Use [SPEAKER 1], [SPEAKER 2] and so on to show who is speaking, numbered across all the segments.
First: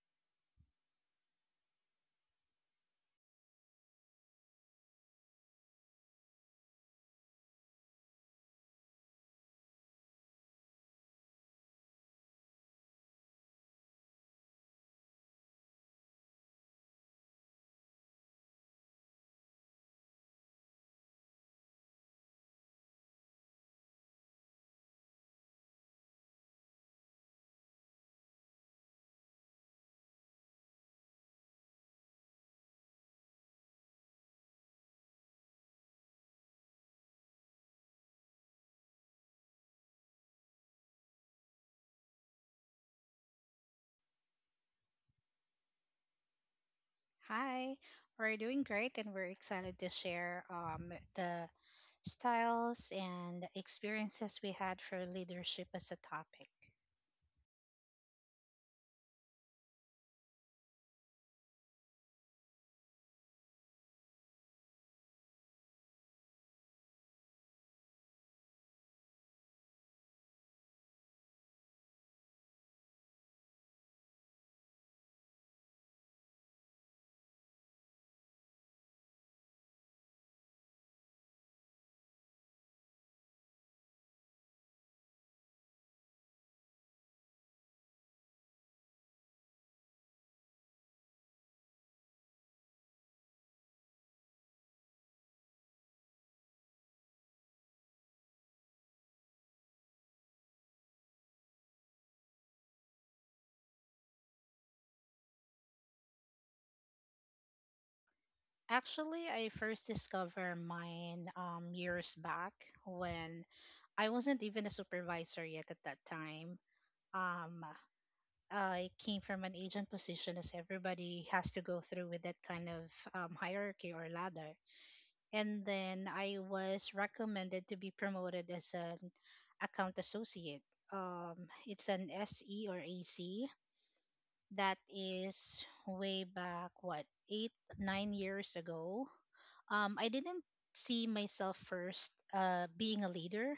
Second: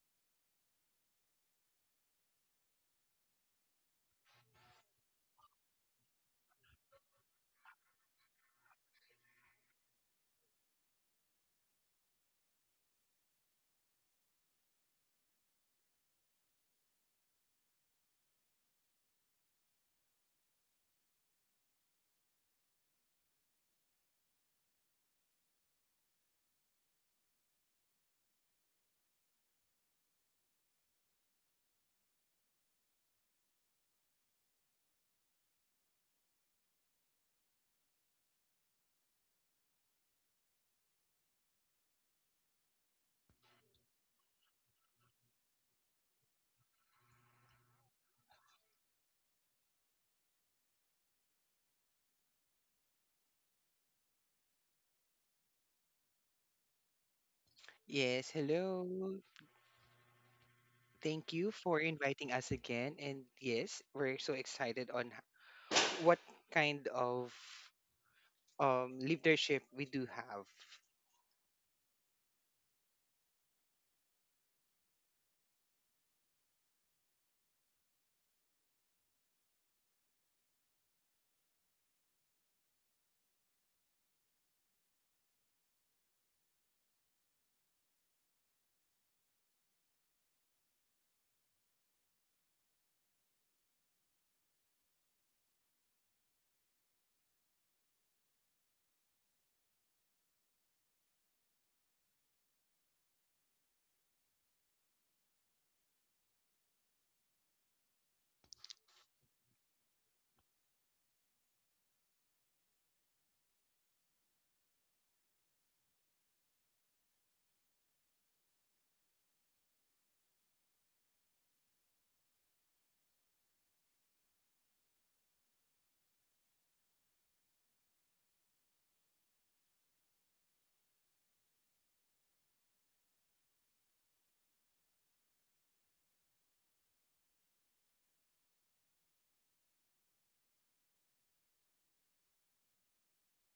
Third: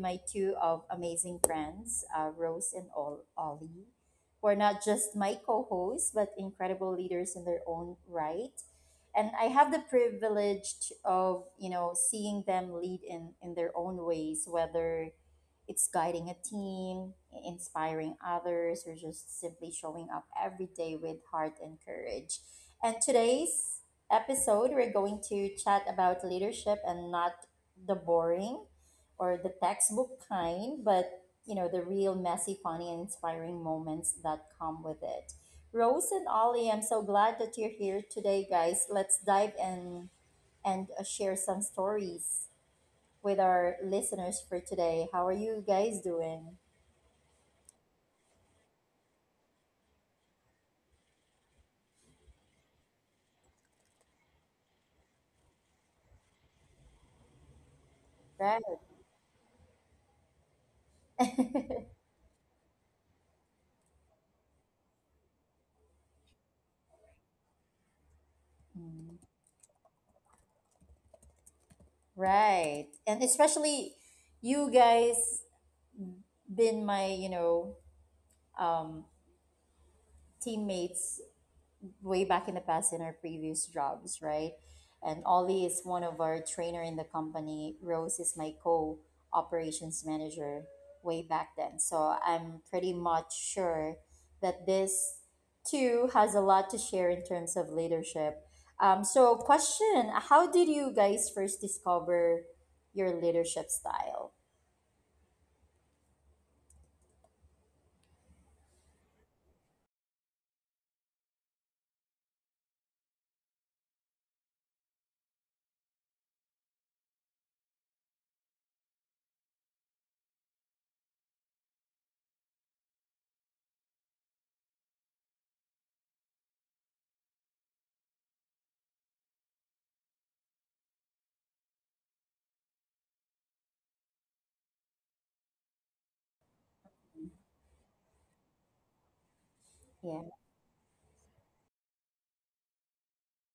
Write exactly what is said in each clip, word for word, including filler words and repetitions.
[SPEAKER 1] my two of amazing friends, uh, Rose and Ol- Ollie, who are not just my co-hosts but incredible leaders in their own right. And I have the privilege of, you know, seeing them lead in in their own ways, whether it's guiding a team, inspiring others, or just simply showing up every day with heart and courage. And today's episode, we're going to chat about leadership, and not the boring or the textbook kind, but, you know, the real messy, funny, and inspiring moments that come with it. Rose and Ollie, I'm so glad that you're here today, guys. Let's dive in and uh, share some stories with our listeners for today. How are you guys doing?
[SPEAKER 2] Hi, we're doing great and we're excited to share um, the styles and experiences we had for leadership as a topic.
[SPEAKER 3] Yes,
[SPEAKER 1] Right.
[SPEAKER 3] hello. Thank you for inviting us again. And yes, we're so excited on h- what kind of um,
[SPEAKER 1] Mm.
[SPEAKER 3] leadership we do have.
[SPEAKER 1] Right. And especially you guys been my, you know, um teammates way back in the past in our previous jobs, right? And Ollie is one of our trainer in the company. Rose is my co operations manager way back then. So I'm pretty much sure that this too has a lot to share in terms of leadership. Um, so question, how did you guys first discover your leadership style?
[SPEAKER 2] Actually, I first discovered mine um, years back when I wasn't even a supervisor yet at that time. Um, I came from an agent position, as everybody has to go through with that kind of um, hierarchy or ladder. And then I was recommended to be promoted as an account associate. Um, it's an S E or A C. That is way back what eight nine years ago. Um, I
[SPEAKER 1] Yeah.
[SPEAKER 2] didn't see myself first uh, being a leader.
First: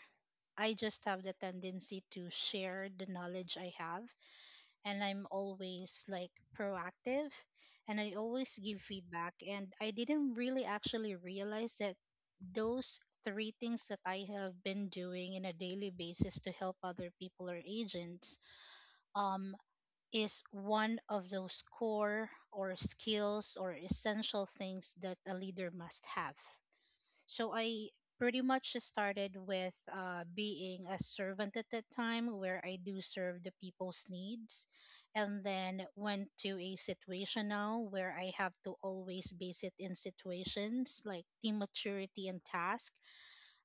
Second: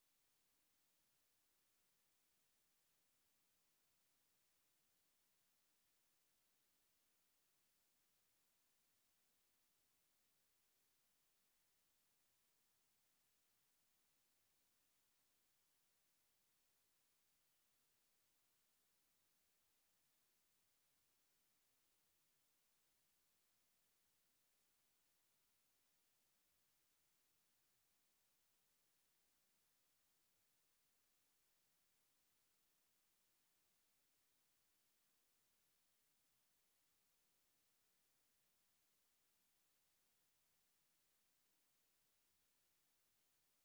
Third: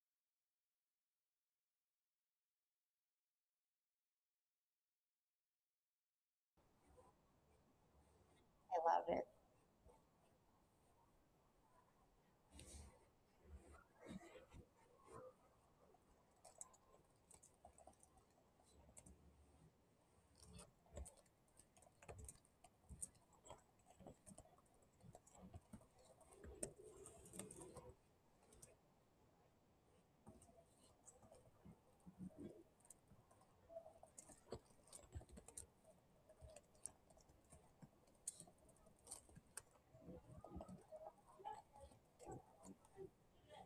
[SPEAKER 2] I just have the tendency to share the knowledge I have, and I'm always like proactive, and I always
[SPEAKER 1] I
[SPEAKER 2] give
[SPEAKER 1] love it.
[SPEAKER 2] feedback. And I didn't really actually realize that those three things that I have been doing in a daily basis to help other people or agents um, is one of those core or skills or essential things that a leader must have. So I pretty much started with uh, being a servant at that time where I do serve the people's needs, and then went to a situation now where I have to always base it in situations like team maturity and task,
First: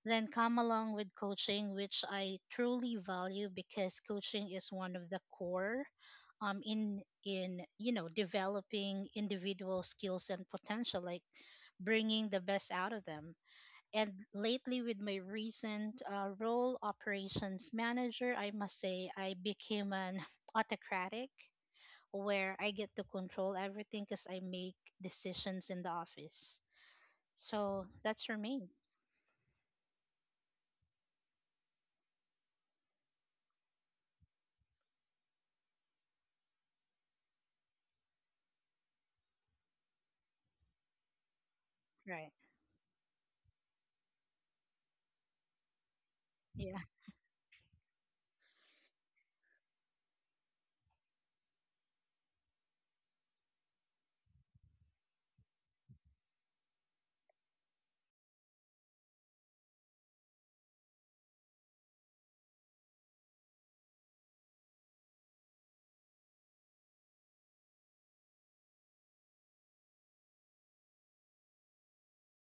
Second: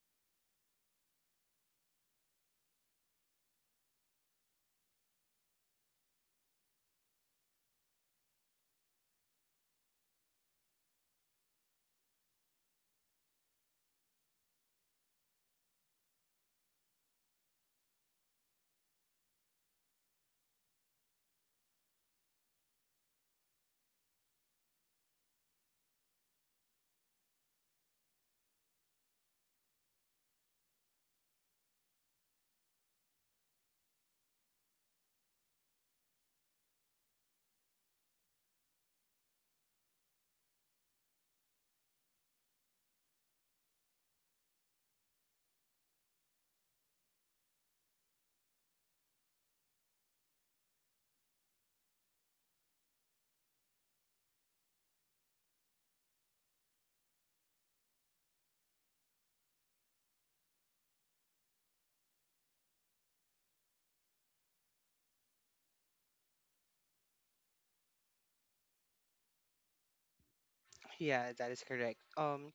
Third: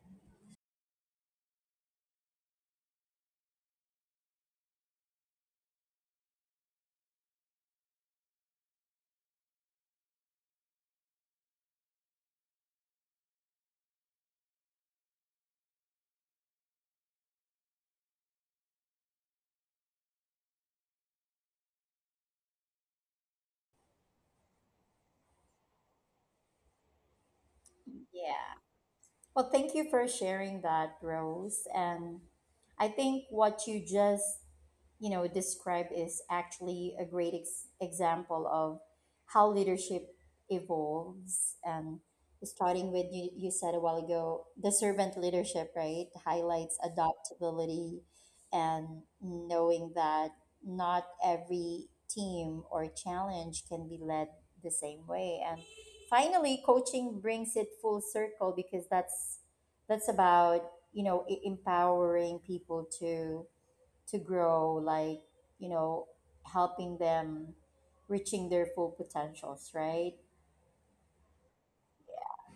[SPEAKER 2] then come along with coaching, which I truly value because coaching is one of the core, um, in in you know developing individual skills and potential, like bringing the best out of them. And lately, with my recent uh, role, operations manager, I must say I became an autocratic where I get to control everything because I make decisions in the office. So that's for
[SPEAKER 1] Yeah.
[SPEAKER 2] me.
[SPEAKER 1] Well, thank you for sharing that, Rose. And I think what you just you know described is actually a great ex- example of how leadership evolves. And
[SPEAKER 2] Right.
[SPEAKER 1] starting with you, you said a while ago the servant leadership right highlights
[SPEAKER 2] Yeah.
[SPEAKER 1] adaptability, and knowing that not every team or challenge can be led the same way, and finally coaching brings it full circle, because that's that's about, you know, e- empowering people to to grow, like, you know, helping them reaching their full potentials, right?
[SPEAKER 3] Yeah, that is correct. Um,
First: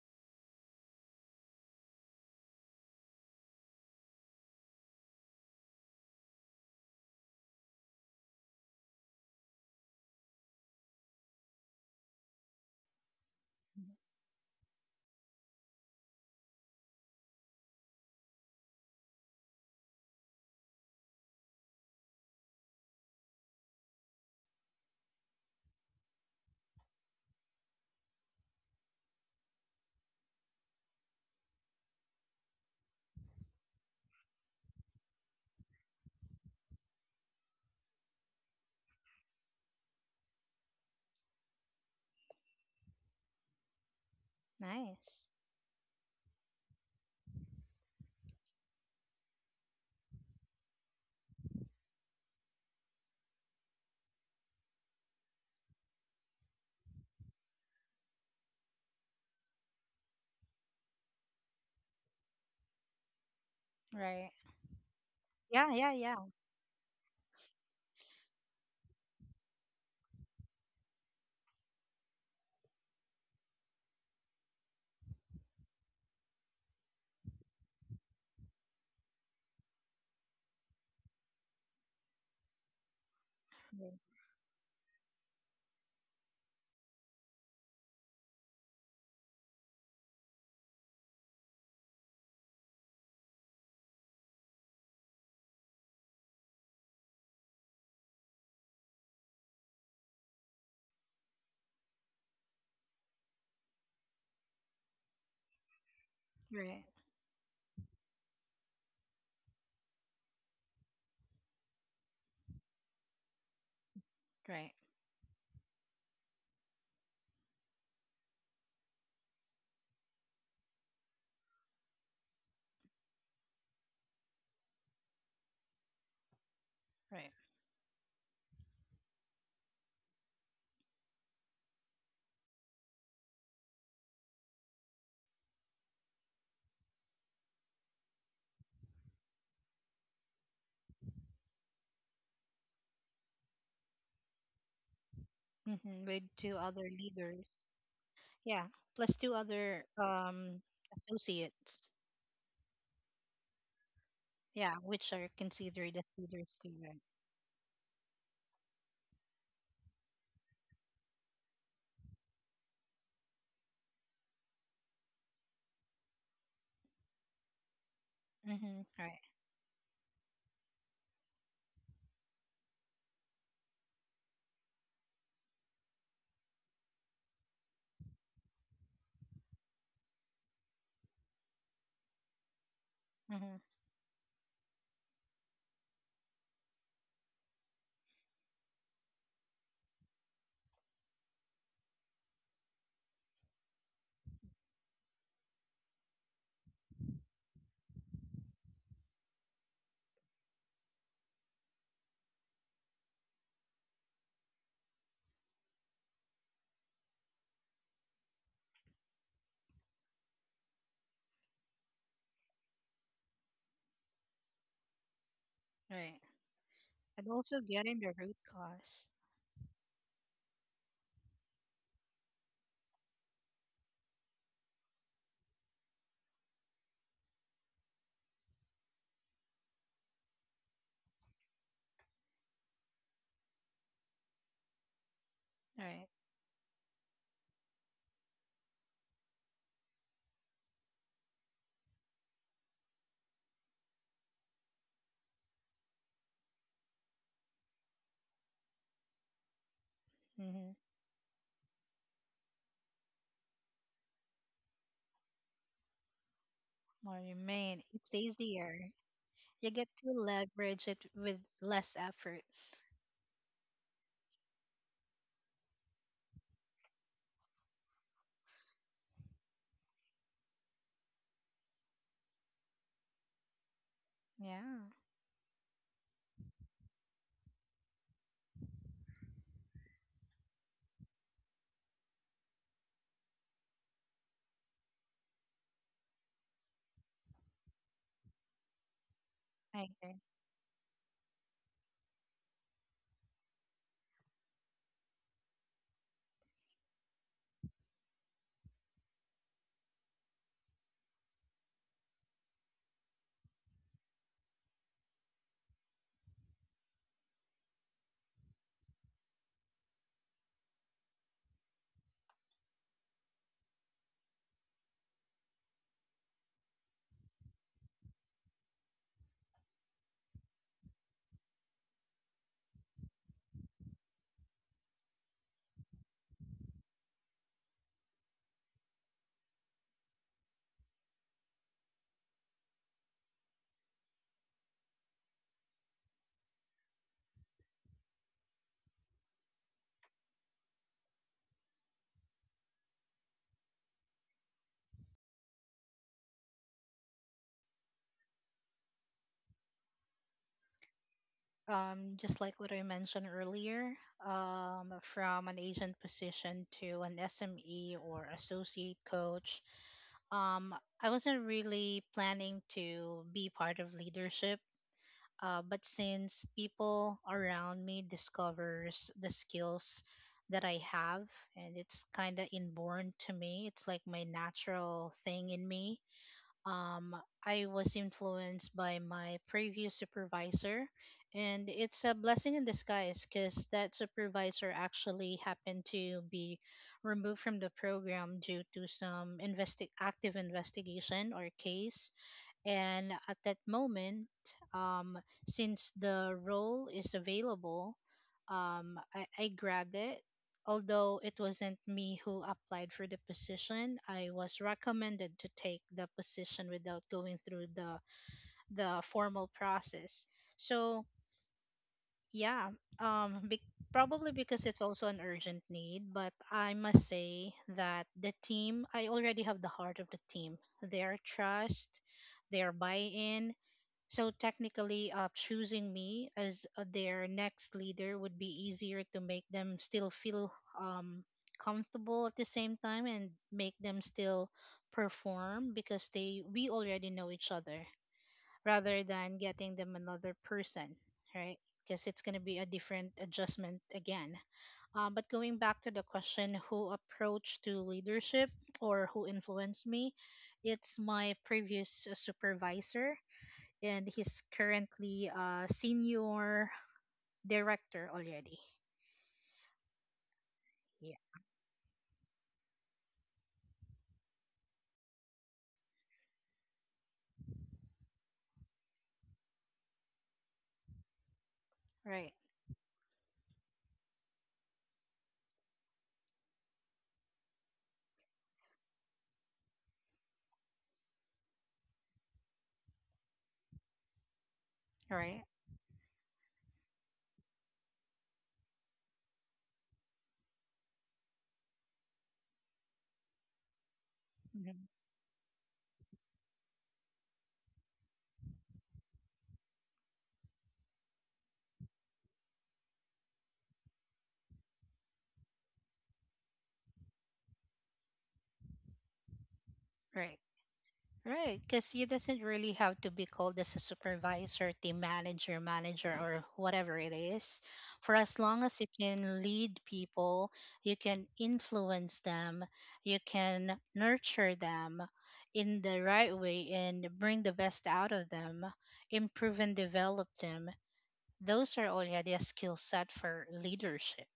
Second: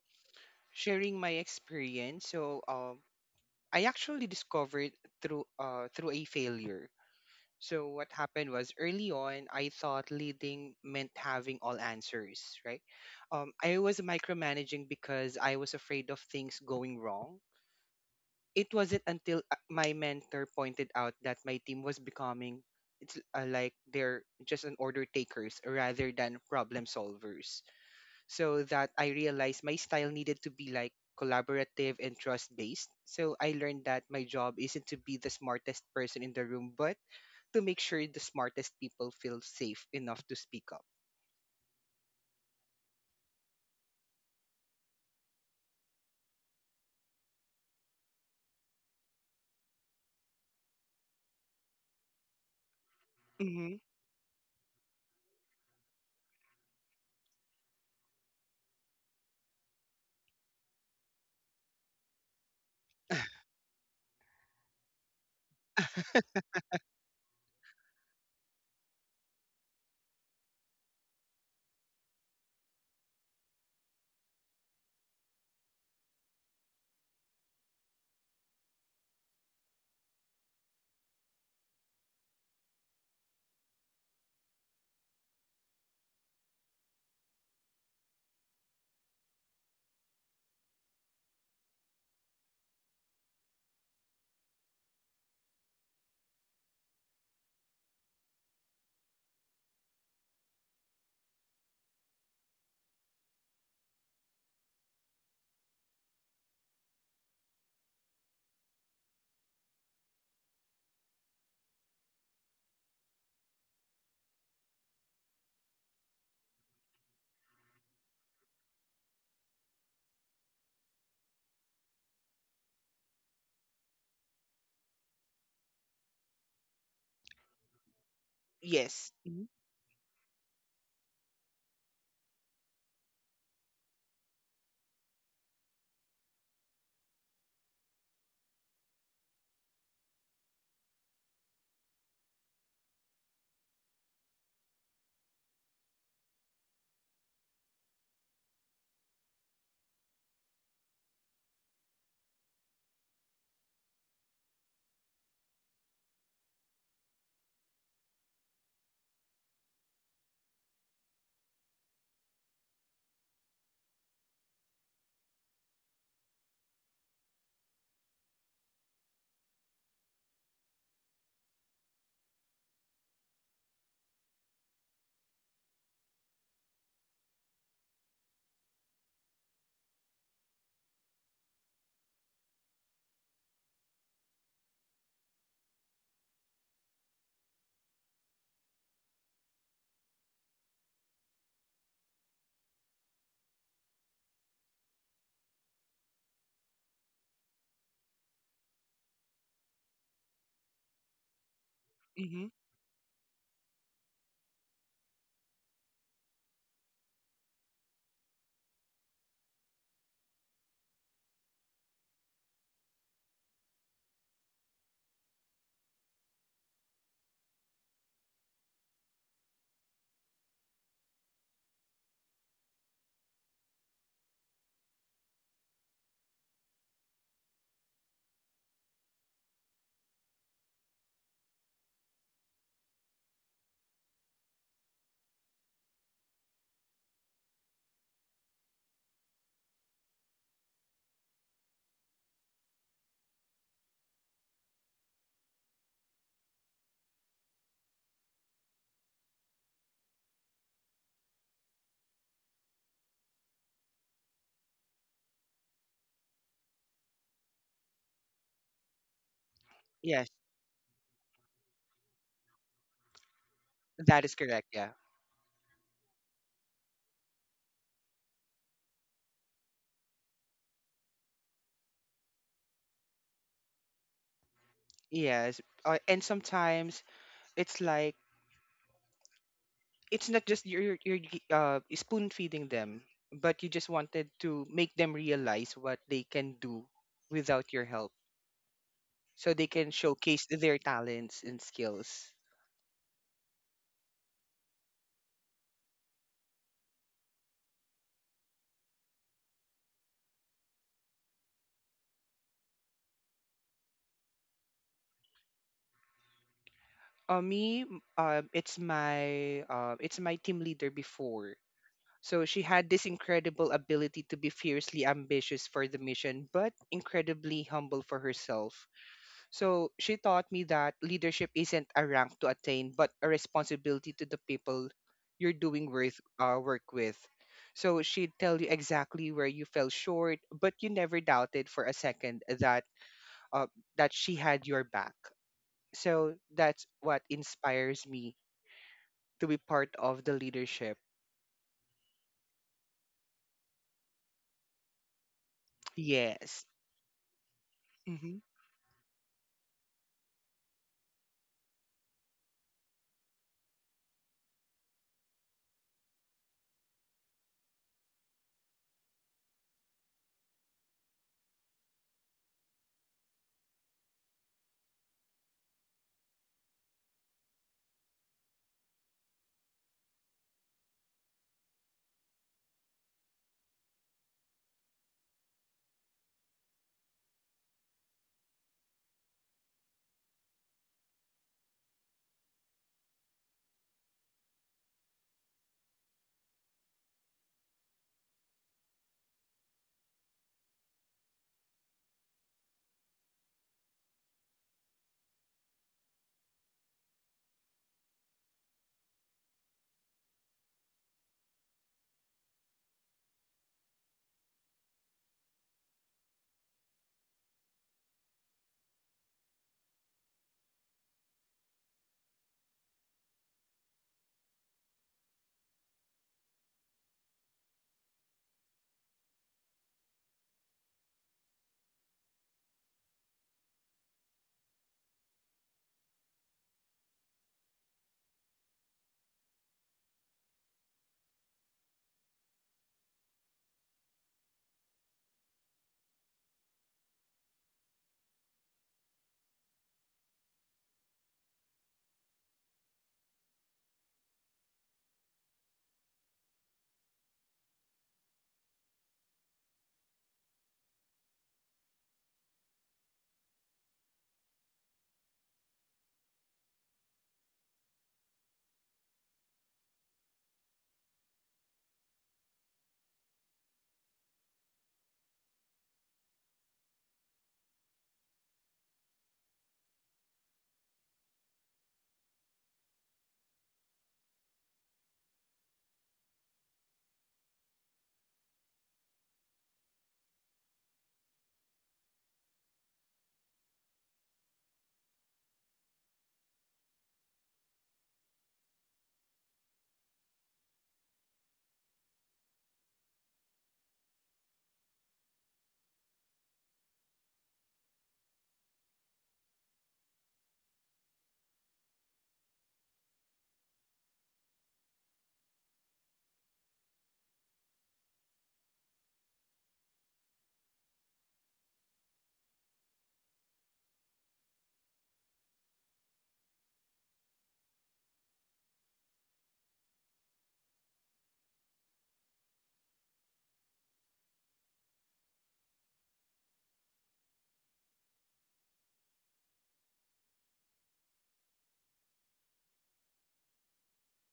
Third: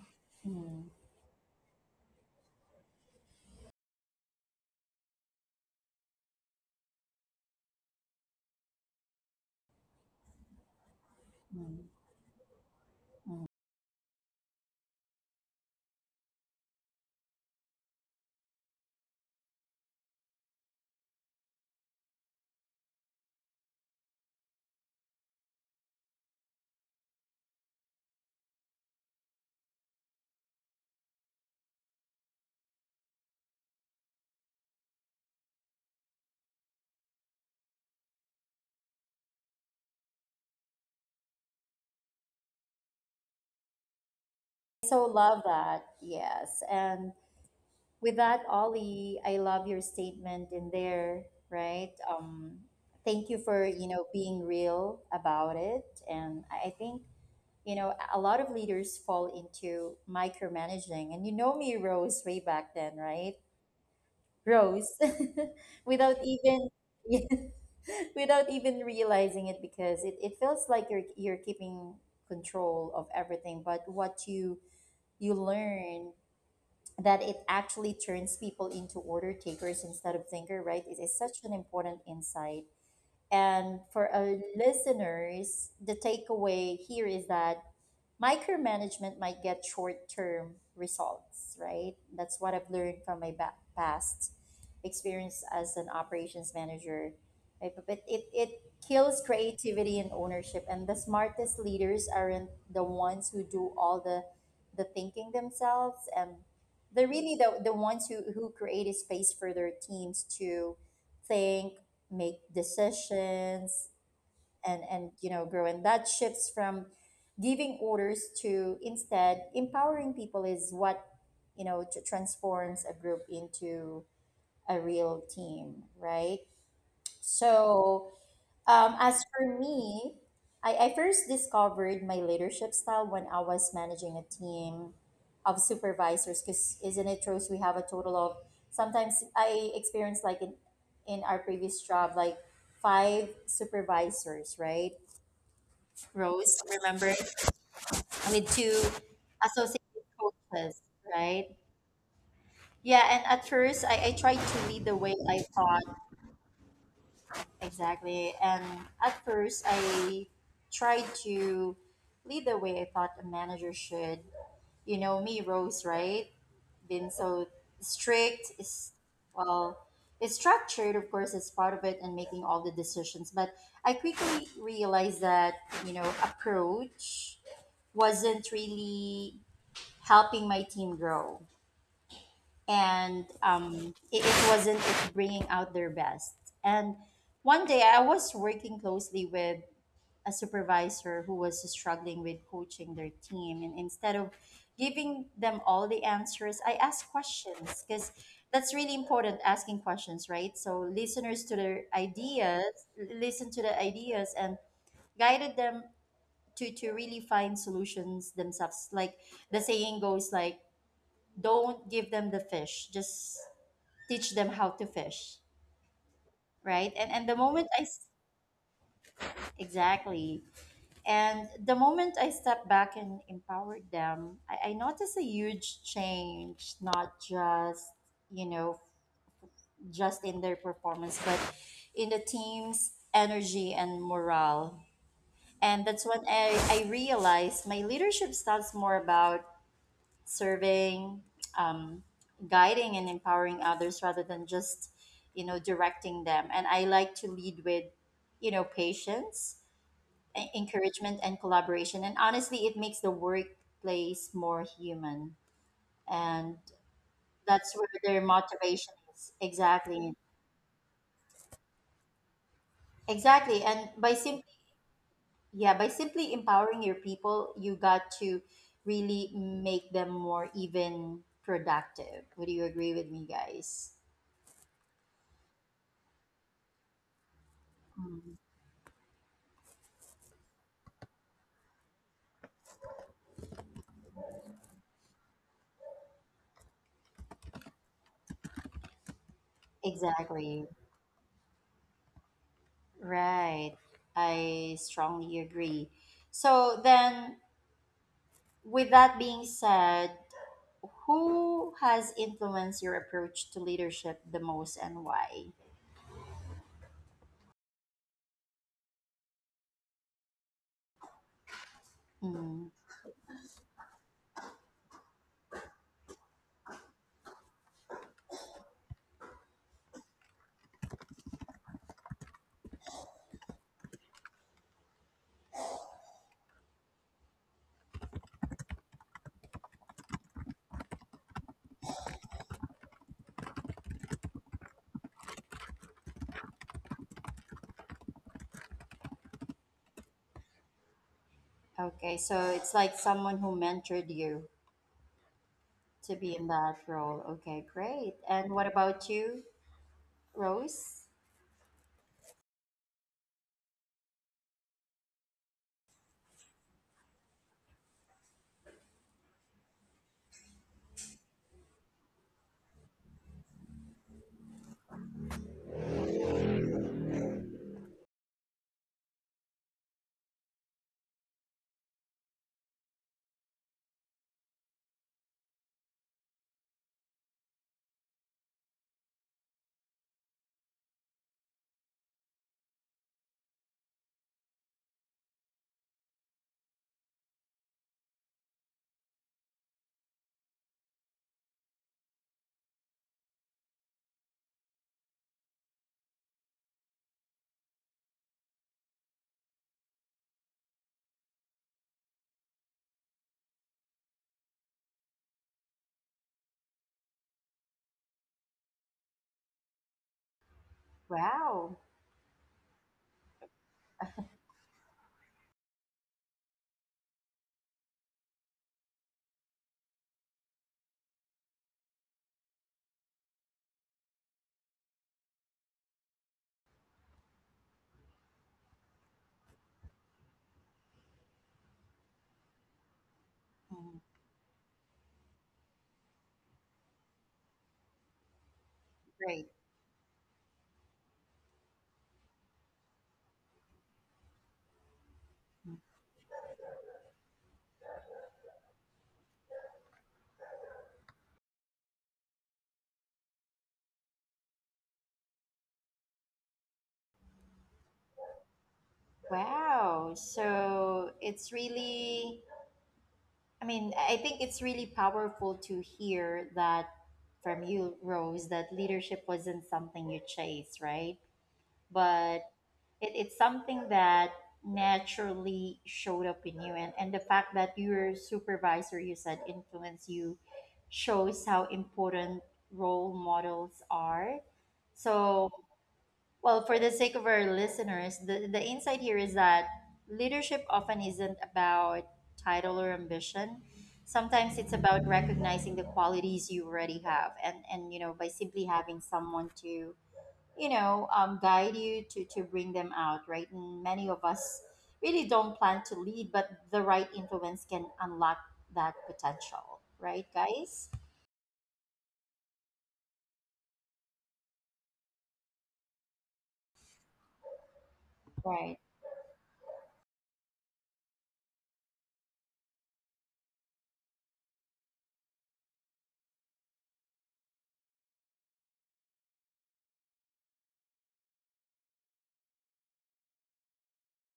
[SPEAKER 1] Mm.
[SPEAKER 3] Sharing my experience. So, um, I actually discovered through uh through a failure. So what happened was early on, I thought leading meant having
[SPEAKER 1] Mm.
[SPEAKER 3] all answers, right? Um, I was micromanaging because I was afraid of things going wrong. It wasn't until uh, my mentor pointed out that my team was becoming it's uh, like they're just an order takers rather than problem solvers. So that I realized my style needed to be like collaborative and trust based. So I learned that my job isn't to be the smartest person in the room, but to make sure the smartest people feel safe enough to speak up.
[SPEAKER 1] So
[SPEAKER 2] Nice.
[SPEAKER 1] love that. Yes. And with that, Ollie, I love your statement in there, right? Um, thank you for,
[SPEAKER 3] Hmm.
[SPEAKER 1] you know, being real about it. And I I think, you know, a lot of leaders fall into micromanaging. And you know me, Rose, way back then, right?
[SPEAKER 2] Right.
[SPEAKER 1] Rose,
[SPEAKER 2] Yeah, yeah,
[SPEAKER 1] without
[SPEAKER 2] yeah.
[SPEAKER 1] even yeah, without even realizing it, because it, it feels like you're you're keeping control of everything, but what you you learn that it actually turns people into order takers instead of thinker, right? It is such an important insight. And for our listeners, the takeaway here is that micromanagement might get short term results, right? That's what I've learned from my ba- past experience as an operations manager. Right? But but it, it kills creativity and ownership. And the smartest leaders aren't the ones who do all the, the thinking themselves. And
[SPEAKER 2] Right, right,
[SPEAKER 1] they're really the, the ones who, who create a space for their teams to think, make decisions,
[SPEAKER 2] right.
[SPEAKER 1] and and you know, grow. And that shifts from giving orders to instead empowering people is what, you know, to transforms a group into a real team, right?
[SPEAKER 2] Right.
[SPEAKER 1] So, um,
[SPEAKER 3] yes.
[SPEAKER 1] as
[SPEAKER 3] Hmm.
[SPEAKER 1] for me, I, I first discovered my leadership style when I was managing a team of supervisors, because isn't it true? So we have a total of, sometimes I experienced like in in our previous job like five supervisors, right?
[SPEAKER 2] Hmm. With two
[SPEAKER 1] Rose,
[SPEAKER 2] other
[SPEAKER 1] remember?
[SPEAKER 2] leaders.
[SPEAKER 1] I
[SPEAKER 2] Yeah,
[SPEAKER 1] mean, to
[SPEAKER 2] plus two other
[SPEAKER 1] associate with
[SPEAKER 2] um
[SPEAKER 1] coaches, right?
[SPEAKER 2] associates.
[SPEAKER 1] Yeah, and at first I, I tried
[SPEAKER 2] Yeah,
[SPEAKER 1] to
[SPEAKER 2] which
[SPEAKER 1] lead the
[SPEAKER 2] are
[SPEAKER 1] way I
[SPEAKER 2] considered as
[SPEAKER 1] thought,
[SPEAKER 2] leaders too, right?
[SPEAKER 1] exactly. And at first I tried to lead the way I thought a manager should. You know me, Rose, right? Been so strict,
[SPEAKER 2] Mm-hmm.
[SPEAKER 1] is,
[SPEAKER 2] Right.
[SPEAKER 1] well, it's structured, of course, it's part of it, and making all the decisions. But I quickly realized that, you know, approach wasn't really helping my team grow. And
[SPEAKER 2] Mm-hmm.
[SPEAKER 1] um, it, it wasn't it bringing out their best. And one day I was working closely with a supervisor who was struggling with coaching their team. And instead of giving them all the answers, I asked questions, because that's really important, asking questions, right? So listeners to their
[SPEAKER 3] Hmm.
[SPEAKER 1] ideas, listen to the ideas and guided them to, to really find solutions themselves. Like the saying goes like, don't give them the fish, just teach them how to fish,
[SPEAKER 2] Right.
[SPEAKER 1] right?
[SPEAKER 2] And
[SPEAKER 1] and and the
[SPEAKER 2] also
[SPEAKER 1] moment
[SPEAKER 2] getting
[SPEAKER 1] I
[SPEAKER 2] the
[SPEAKER 1] s-
[SPEAKER 2] root cause.
[SPEAKER 1] exactly. And the moment I stepped back and empowered them, i, I noticed a huge change, not just, you know, just in their performance but in the team's energy and morale. And
[SPEAKER 2] Right.
[SPEAKER 1] that's when i, I realized my leadership starts more about serving, um, guiding, and empowering others rather than just, you know, directing them. And I like to lead with, you know, patience, e-
[SPEAKER 2] Mm-hmm.
[SPEAKER 1] encouragement, and collaboration. And honestly, it makes the workplace more human. And
[SPEAKER 2] Well, you
[SPEAKER 1] that's
[SPEAKER 2] mean
[SPEAKER 1] where
[SPEAKER 2] it's
[SPEAKER 1] their
[SPEAKER 2] easier.
[SPEAKER 1] motivation is.
[SPEAKER 2] You get to
[SPEAKER 1] Exactly.
[SPEAKER 3] Yes,
[SPEAKER 2] leverage it with less effort.
[SPEAKER 1] Exactly. And by
[SPEAKER 3] that is
[SPEAKER 1] simply,
[SPEAKER 3] correct. Yeah.
[SPEAKER 1] yeah, by simply empowering your people, you got to really make them more even productive. Would you agree with me, guys?
[SPEAKER 2] Yeah,
[SPEAKER 3] Yes, uh, and sometimes it's like
[SPEAKER 1] Mm-hmm.
[SPEAKER 3] it's not just you're you're gi- uh spoon feeding them, but you just wanted to make them realize what they can do without your help, so they
[SPEAKER 2] I
[SPEAKER 3] can
[SPEAKER 2] agree.
[SPEAKER 3] showcase
[SPEAKER 1] Exactly.
[SPEAKER 3] their talents and skills.
[SPEAKER 1] Right. I strongly agree. So then, with that being said, who has influenced your approach to leadership the most and why?
[SPEAKER 3] Uh, me, m- uh, it's my uh, it's my team leader before. So she
[SPEAKER 1] Mm,
[SPEAKER 3] had this incredible ability to be fiercely ambitious for the mission, but incredibly humble for herself. So she taught me that leadership isn't a rank to attain, but a responsibility to the people you're doing worth, uh, work with. So she'd tell you exactly where you fell short, but you never doubted for a second that uh, that she had your back. So that's what inspires me to be part of the leadership.
[SPEAKER 1] okay, so it's like someone who mentored you to be in
[SPEAKER 3] Yes.
[SPEAKER 1] that role. Okay, great.
[SPEAKER 3] Hmm.
[SPEAKER 1] And what about you, Rose?
[SPEAKER 2] Um, just like what I mentioned earlier, um, from an agent position to an S M E or associate coach, um, I wasn't really planning to be part of leadership. Uh, but since people around me discovers the skills that I have, and it's kind of inborn to me, it's like my natural thing in me. um, I was influenced by my previous supervisor, and it's a blessing in disguise because that supervisor actually happened to be removed from the program due to some investi- active investigation or case. And at that moment, um, since the role is available, um, I, I grabbed it. Although it wasn't me who applied for the position, I was recommended to take the position without going through the the formal process. So
[SPEAKER 1] Wow.
[SPEAKER 2] yeah, um, be- probably because it's also an urgent need. But I must say that the team, I already have the heart of the team. Their trust, their buy-in, so technically, uh, choosing me as uh, their next leader would be easier to make them still feel um, comfortable at the same time and make them
[SPEAKER 1] Mm,
[SPEAKER 2] still perform because they we already know each other, rather than getting
[SPEAKER 1] great.
[SPEAKER 2] them another person, right? Because it's going to be a different adjustment again. Um, but going back to the question, who approached to leadership or who influenced me? It's my previous uh, supervisor, and he's currently a senior director already.
[SPEAKER 1] Wow.
[SPEAKER 2] Yeah.
[SPEAKER 1] So it's really, I mean, I think it's really powerful to hear that from you, Rose, that leadership wasn't something you chased, right?
[SPEAKER 2] Right.
[SPEAKER 1] But it, it's something that naturally showed up in you. And, and the fact that your supervisor, you said, influenced you shows how important role models are.
[SPEAKER 2] Right.
[SPEAKER 1] So, well, for the sake of our listeners, the, the insight here is that leadership often isn't about title or ambition. Sometimes it's
[SPEAKER 2] Mhm.
[SPEAKER 1] about recognizing the qualities you already have, and, and you know, by simply having someone to, you know, um, guide you to, to bring them out, right? And many of us really don't plan to lead, but the right influence can unlock that potential, right,
[SPEAKER 2] Right.
[SPEAKER 1] guys?
[SPEAKER 2] Right. Because you doesn't really have to be called as a supervisor, team manager, manager, or whatever it is. For as long
[SPEAKER 1] Right.
[SPEAKER 2] as you can lead people, you can influence them, you can nurture them in the right way and bring the best out of them, improve and develop them. Those are already a skill set for leadership.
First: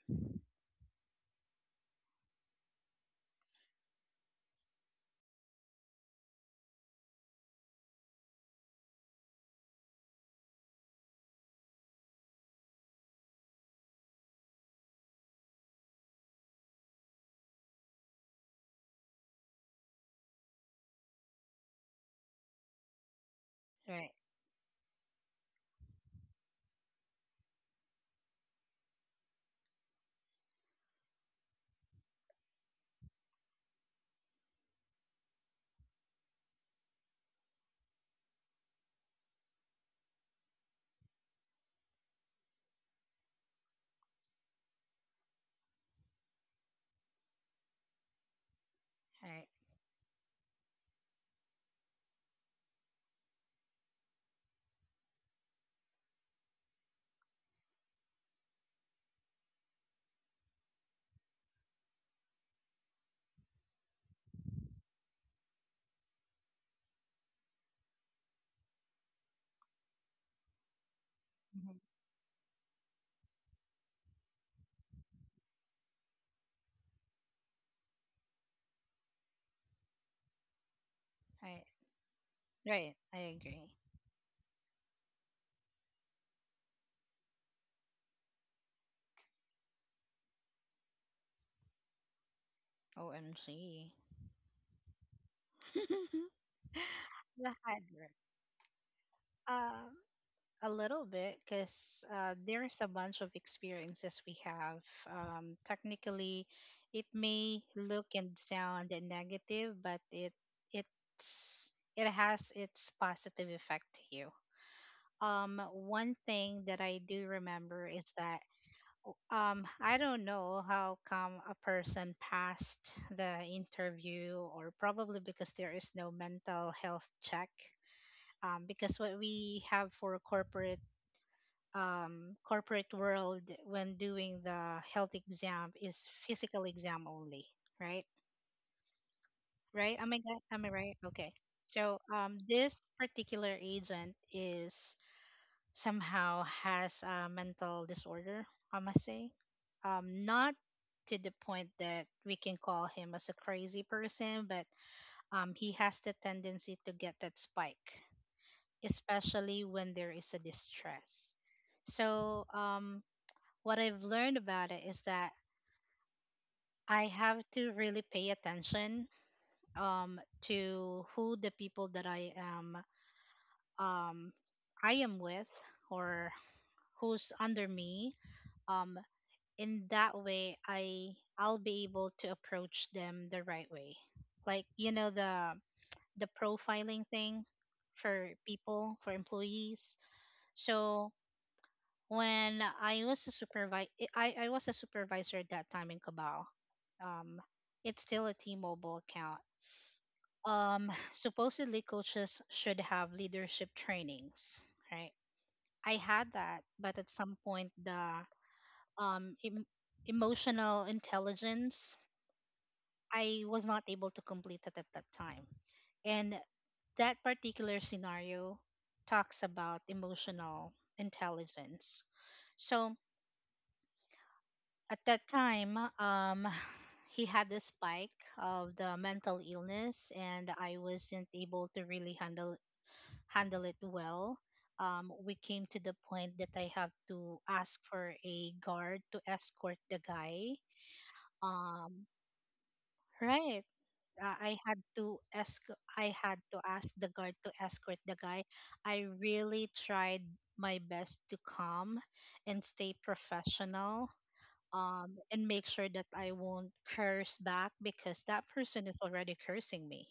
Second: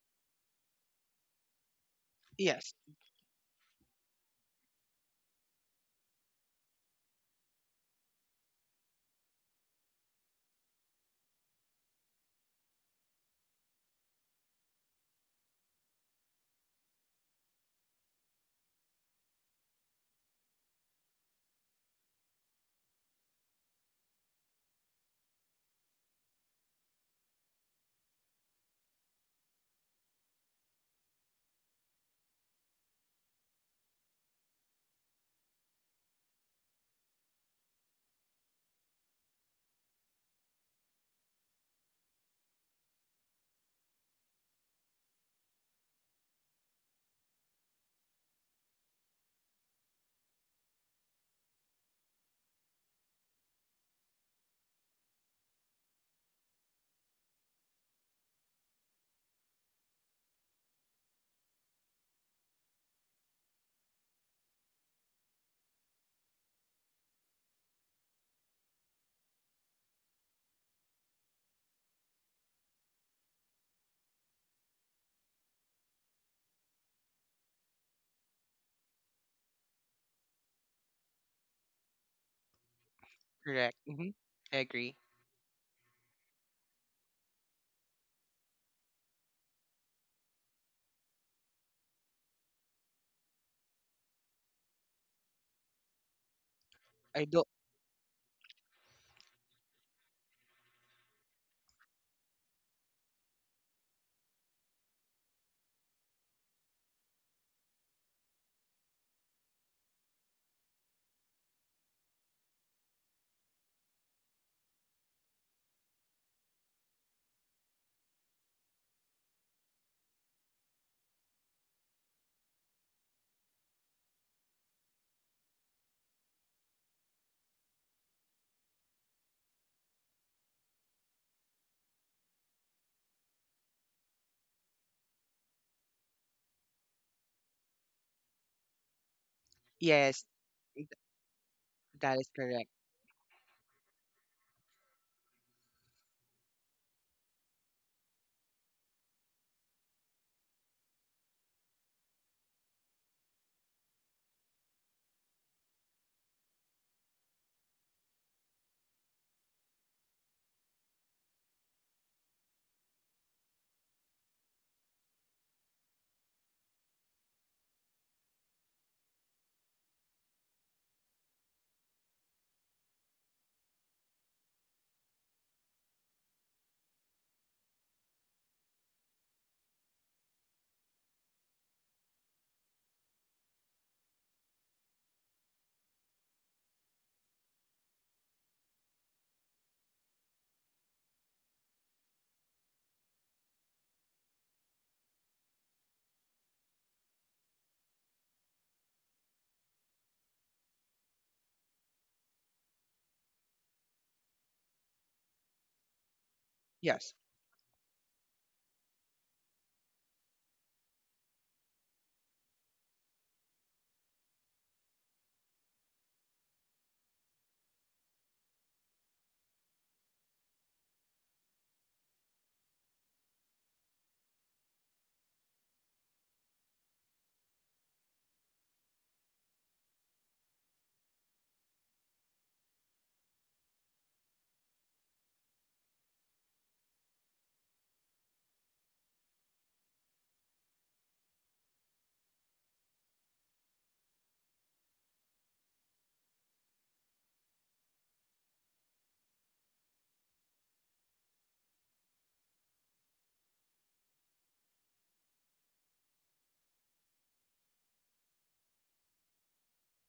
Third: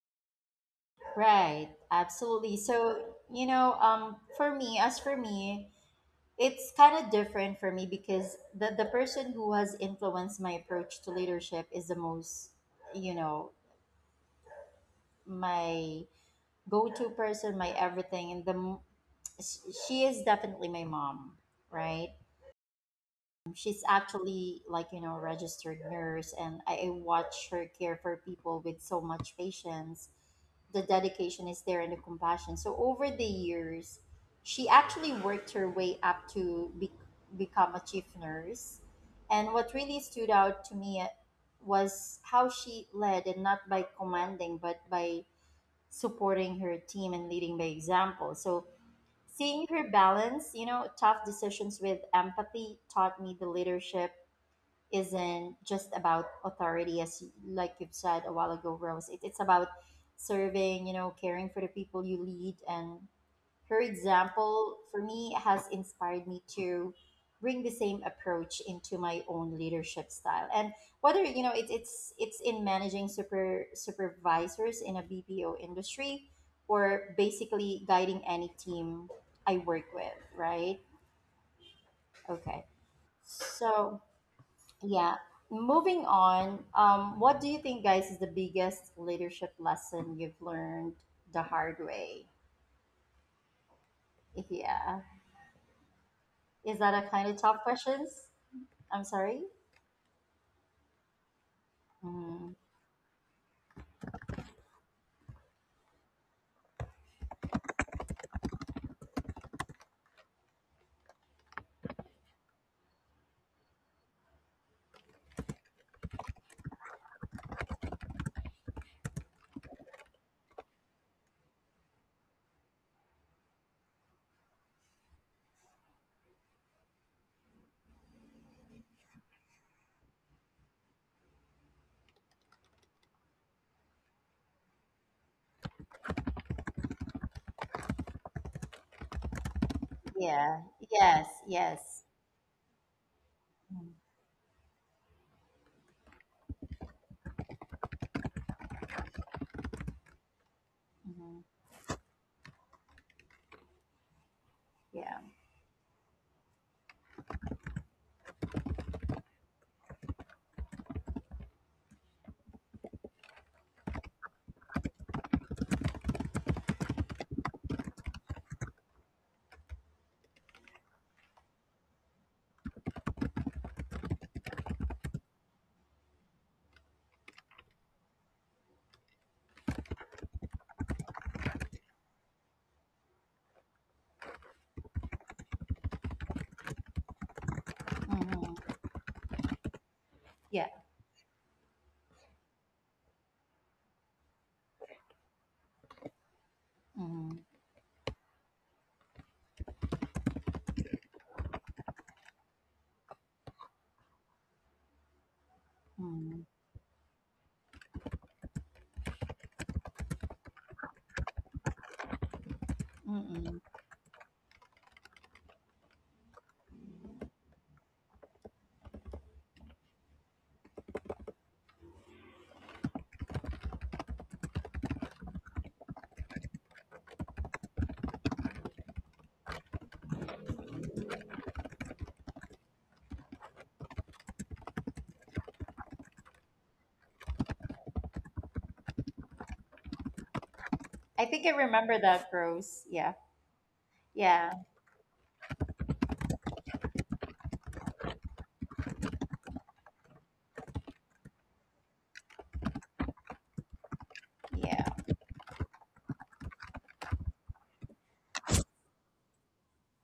[SPEAKER 1] Right. Absolutely.
[SPEAKER 3] Yes.
[SPEAKER 1] So, you know, um, for me, as for me, it's kind of different for me, because the, the person who has influenced my approach to leadership is the most, you know, my go-to person, my everything, and the m- sh- she is definitely my mom, right? She's
[SPEAKER 2] Right,
[SPEAKER 1] actually like, you know, a registered nurse, and I, I watch her care for people with so much patience. The dedication is there and the compassion. So over the years, she actually worked her way up to be, become a chief nurse. And what really stood out to me uh, was how she led, and not by commanding, but by supporting her team and leading by example. So
[SPEAKER 2] right,
[SPEAKER 1] seeing her balance, you know, tough decisions with empathy taught me the leadership isn't just about authority, as you- like you've said a while ago, Rose. It, it's about serving, you know, caring for the people you lead. And her example for me has inspired me to bring the same approach into my own leadership style. And whether you know it,
[SPEAKER 2] mhm,
[SPEAKER 1] it's it's in managing super supervisors in a B P O industry, or basically guiding any team I work with, right?
[SPEAKER 2] right,
[SPEAKER 1] Okay.
[SPEAKER 2] right. I agree.
[SPEAKER 3] Correct.
[SPEAKER 1] So
[SPEAKER 3] Hmm. I agree.
[SPEAKER 1] yeah, moving on. Um, what do you think, guys, is the biggest leadership lesson you've learned the hard way?
[SPEAKER 2] O M G.
[SPEAKER 1] Yeah, is that a
[SPEAKER 3] I
[SPEAKER 1] kind of
[SPEAKER 3] don't.
[SPEAKER 2] The
[SPEAKER 1] tough
[SPEAKER 2] hard work.
[SPEAKER 1] questions? I'm sorry?
[SPEAKER 2] Um, A little bit, because uh,
[SPEAKER 1] Mm,
[SPEAKER 2] there's a bunch of experiences we have. Um, technically, it may look and sound negative, but it it's it has its positive effect to you. Um, one thing that I do remember is that, um, I don't know how come a person passed the interview, or probably because there is no mental health check. Um, because what we have for corporate, um, corporate world when doing the health exam is physical exam only, right? Right? Am I
[SPEAKER 3] Yes,
[SPEAKER 2] gu- am
[SPEAKER 1] yeah.
[SPEAKER 2] I
[SPEAKER 3] th-
[SPEAKER 2] right? Okay.
[SPEAKER 1] Yes.
[SPEAKER 2] So
[SPEAKER 1] Yes.
[SPEAKER 3] that is
[SPEAKER 2] um,
[SPEAKER 3] correct.
[SPEAKER 2] this particular
[SPEAKER 1] Mm,
[SPEAKER 2] agent is somehow has a mental disorder. I must say, um, not to the
[SPEAKER 1] mhm.
[SPEAKER 2] point that we can call him as a crazy person, but
[SPEAKER 1] Yeah.
[SPEAKER 2] um, he has the tendency to get that spike, especially when there is a distress. So um, what I've learned about it is that I have to really pay attention, um, to who the people that I am um, I am with, or who's under me. Um, in that way, I I'll be able to approach them the right way. Like, you know the the profiling thing for
[SPEAKER 1] Hmm.
[SPEAKER 2] people for employees.
[SPEAKER 1] Yeah.
[SPEAKER 2] So when I was a supervisor, I, I was a supervisor at that time in Cabal. Um,
[SPEAKER 1] Hmm.
[SPEAKER 2] it's still a T-Mobile account. Um, supposedly coaches should have leadership trainings, right? I had
[SPEAKER 1] Hmm.
[SPEAKER 2] that, but at
[SPEAKER 3] Yes.
[SPEAKER 2] some point the um em- emotional intelligence, I was
[SPEAKER 1] Mm-mm.
[SPEAKER 2] not able to complete it at that time, and that particular scenario talks about emotional intelligence. So at that time, um, he had the spike of the mental illness, and I wasn't able to really handle handle it well. Um, we came to the point that I have to ask for a guard to escort the guy.
[SPEAKER 1] I think I remember
[SPEAKER 2] Um,
[SPEAKER 1] that, Rose. Yeah.
[SPEAKER 2] right. Uh, I
[SPEAKER 1] Yeah.
[SPEAKER 2] had to ask. I had to ask the guard to escort the guy. I really tried my best to calm and stay professional,
[SPEAKER 1] Yeah.
[SPEAKER 2] um, and make sure that I won't curse back because that person is already cursing me.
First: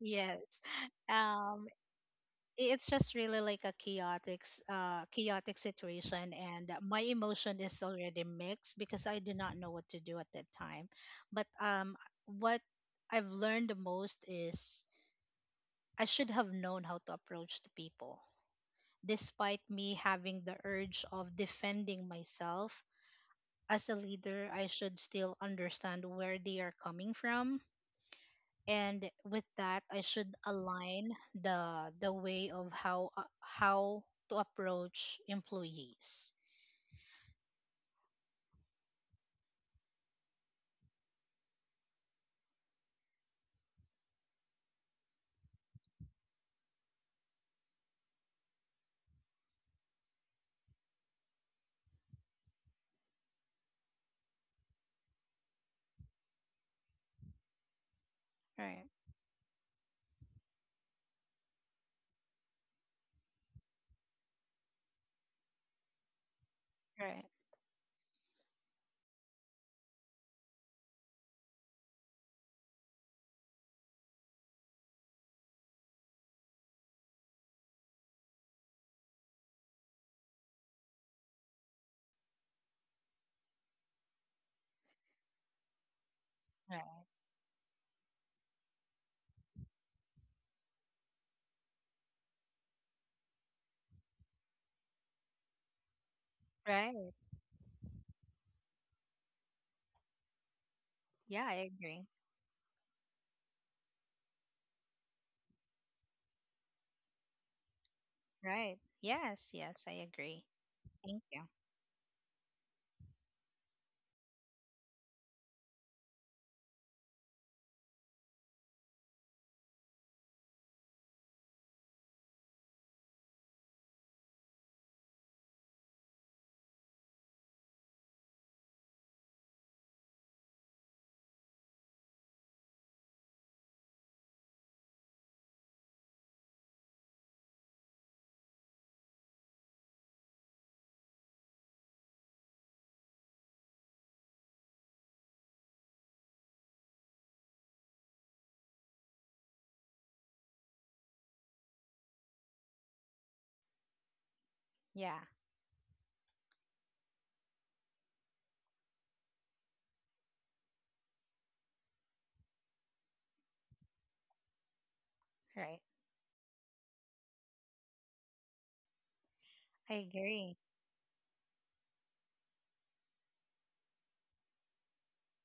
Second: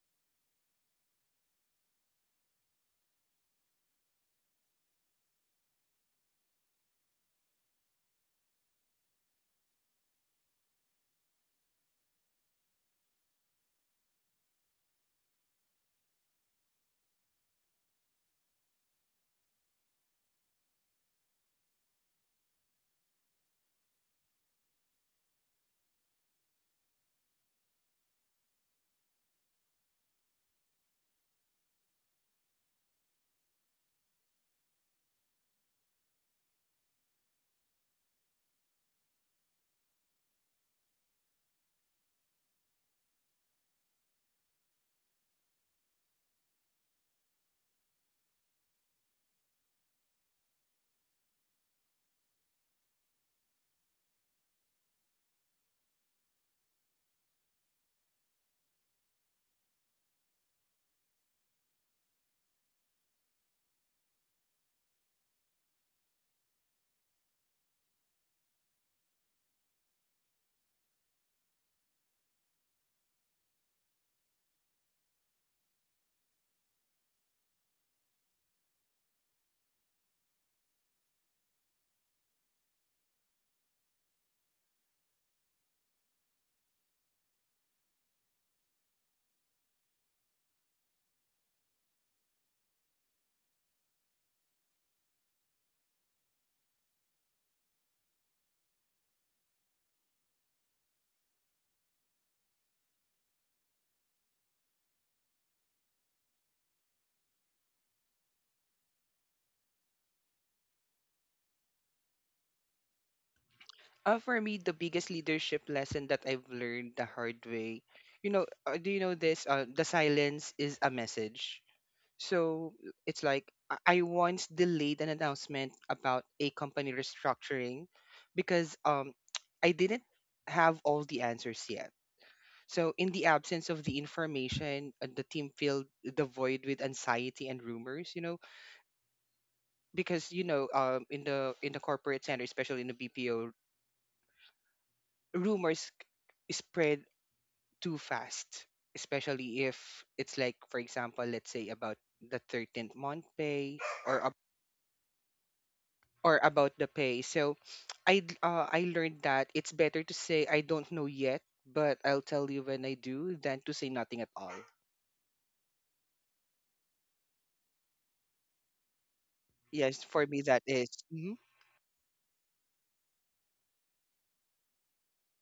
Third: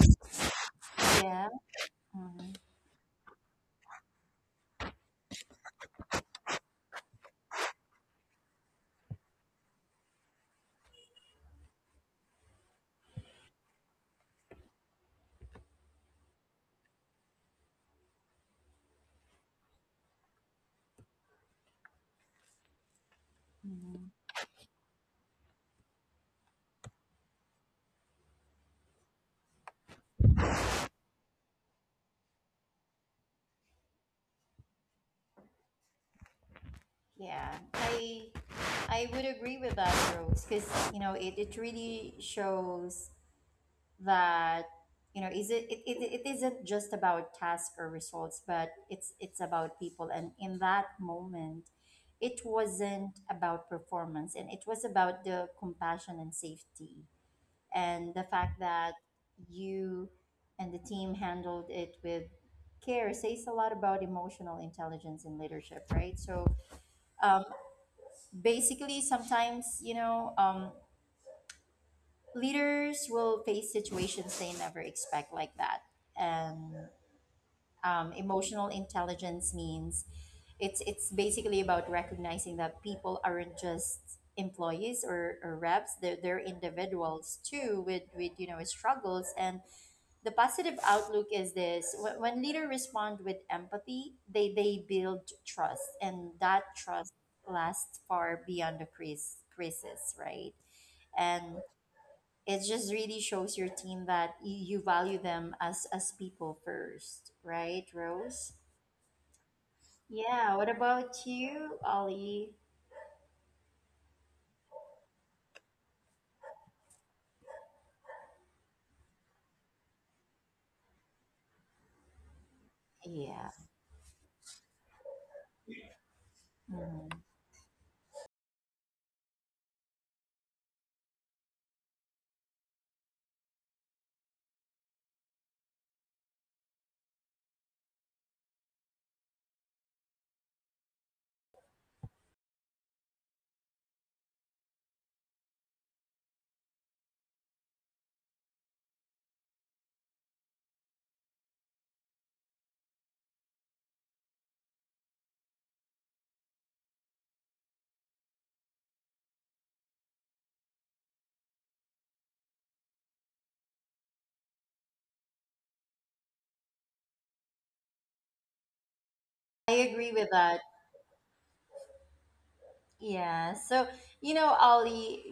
[SPEAKER 2] Yes.
[SPEAKER 1] Yeah.
[SPEAKER 2] Um,
[SPEAKER 1] Hmm.
[SPEAKER 2] it's just really like a chaotic, s- uh, chaotic situation, and my emotion is already mixed because I do not know what to do at that time. But um, what I've learned the most is I should have known how to approach the people. Despite me having the urge of defending myself, as a
[SPEAKER 1] Hmm.
[SPEAKER 2] leader, I should still understand where they are coming from. And with that, I should align the the way of how uh, how to approach employees.
[SPEAKER 1] Yeah. I I would agree with that, Rose, because you know it, it really shows that, you know, is it, it, it, it isn't just about task or results, but it's it's about people. And in that moment it wasn't about performance, and it was about the compassion and safety. And the fact
[SPEAKER 2] Right,
[SPEAKER 1] that you and the team handled it with care says a lot about emotional intelligence in leadership, right? So,
[SPEAKER 2] right,
[SPEAKER 1] um, basically sometimes, you know, um, leaders will face situations they never expect like that. And um, emotional intelligence means it's it's basically about recognizing that people aren't just employees, or, or reps, they're, they're
[SPEAKER 2] right,
[SPEAKER 1] individuals too, with with you know, struggles. And the positive outlook is this, when, when leader respond with empathy, they they build trust, and that
[SPEAKER 2] right.
[SPEAKER 1] trust lasts far beyond the crisis crisis, right?
[SPEAKER 2] Yeah, I
[SPEAKER 1] And
[SPEAKER 2] agree.
[SPEAKER 1] it just really shows your team that you, you value them as as people first, right, Rose?
[SPEAKER 2] Right. Yes, yes, I agree.
[SPEAKER 1] Yeah. What
[SPEAKER 2] Thank
[SPEAKER 1] about
[SPEAKER 2] you.
[SPEAKER 1] you, Ollie?
[SPEAKER 3] Uh, for me, the biggest leadership lesson that I've learned the hard way, you know, uh, do you know this? Uh, the silence is a message. So it's like
[SPEAKER 1] Yeah.
[SPEAKER 3] I I once delayed an announcement about a company
[SPEAKER 1] Mhm.
[SPEAKER 3] restructuring because um, I didn't have all the answers yet. So in the absence of the information, uh, the team filled the void with anxiety and rumors. You know, because you know, um, in the in the corporate center, especially in the B P O, rumors spread too fast, especially if it's like, for example, let's say about the thirteenth month pay or ab-
[SPEAKER 2] Yeah,
[SPEAKER 3] or about the pay. So I d- uh, I learned that it's better to say I don't know yet, but I'll tell you when I do than to say nothing at all.
[SPEAKER 2] right.
[SPEAKER 1] I
[SPEAKER 2] I
[SPEAKER 3] Yes,
[SPEAKER 1] agree
[SPEAKER 3] for
[SPEAKER 1] with
[SPEAKER 3] me
[SPEAKER 2] agree.
[SPEAKER 3] that
[SPEAKER 1] that.
[SPEAKER 3] is. Mhm.
[SPEAKER 1] Yeah. So, you know, Ollie,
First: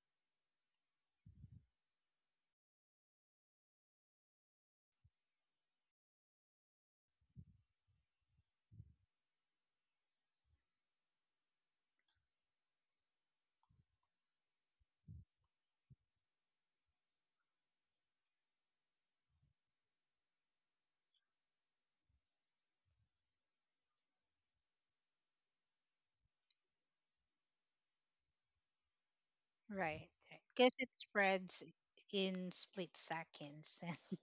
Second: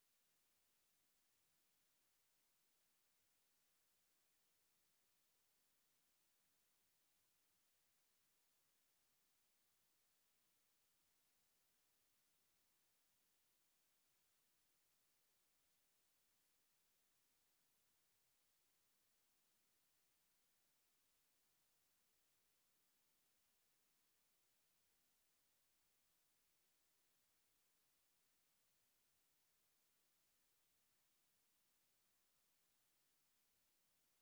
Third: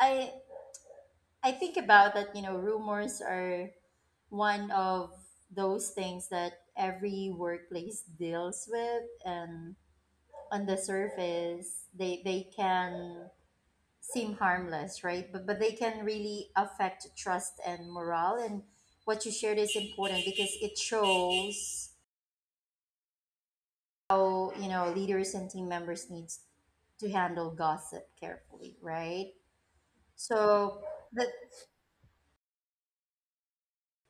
[SPEAKER 1] I I think about that, you know, rumors are one of those things that every workplace deals with. And on the surface they they can seem harmless, right? But but they can really affect trust and morale. And what you shared is important because it shows how, you know, leaders and team members needs to handle gossip carefully, right?
[SPEAKER 2] Right, because
[SPEAKER 1] So
[SPEAKER 2] it
[SPEAKER 1] that.
[SPEAKER 2] spreads in split seconds.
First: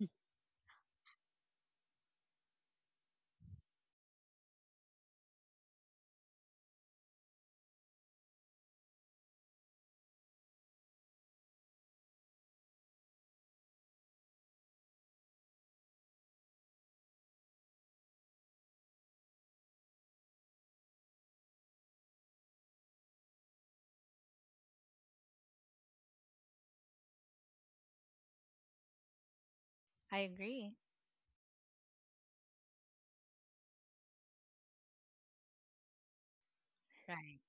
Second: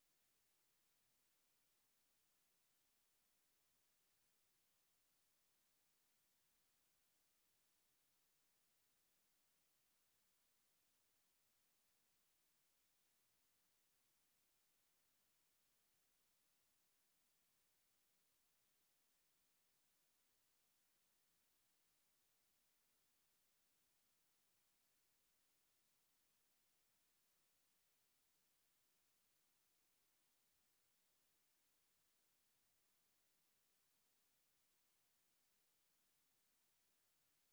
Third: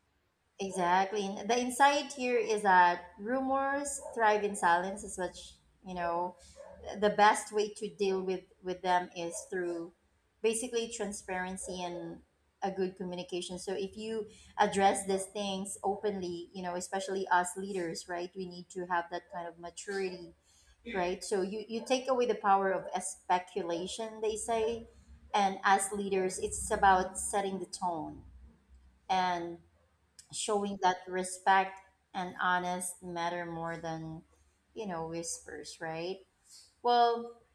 [SPEAKER 1] Exactly. And the insight here is that rumors thrive in silence is what sh- you know the best way to deal with with them is through basically transparency and a good communication. So if you address these things openly, you know, especially us leaders, right? We need to have that kind of maturity, right? So you you take away the power of speculation, they say, and as leaders, it's about setting the tone and
[SPEAKER 2] I
[SPEAKER 1] showing
[SPEAKER 2] agree.
[SPEAKER 1] that respect and honest matter more than you know whispers, right? well
[SPEAKER 2] Right.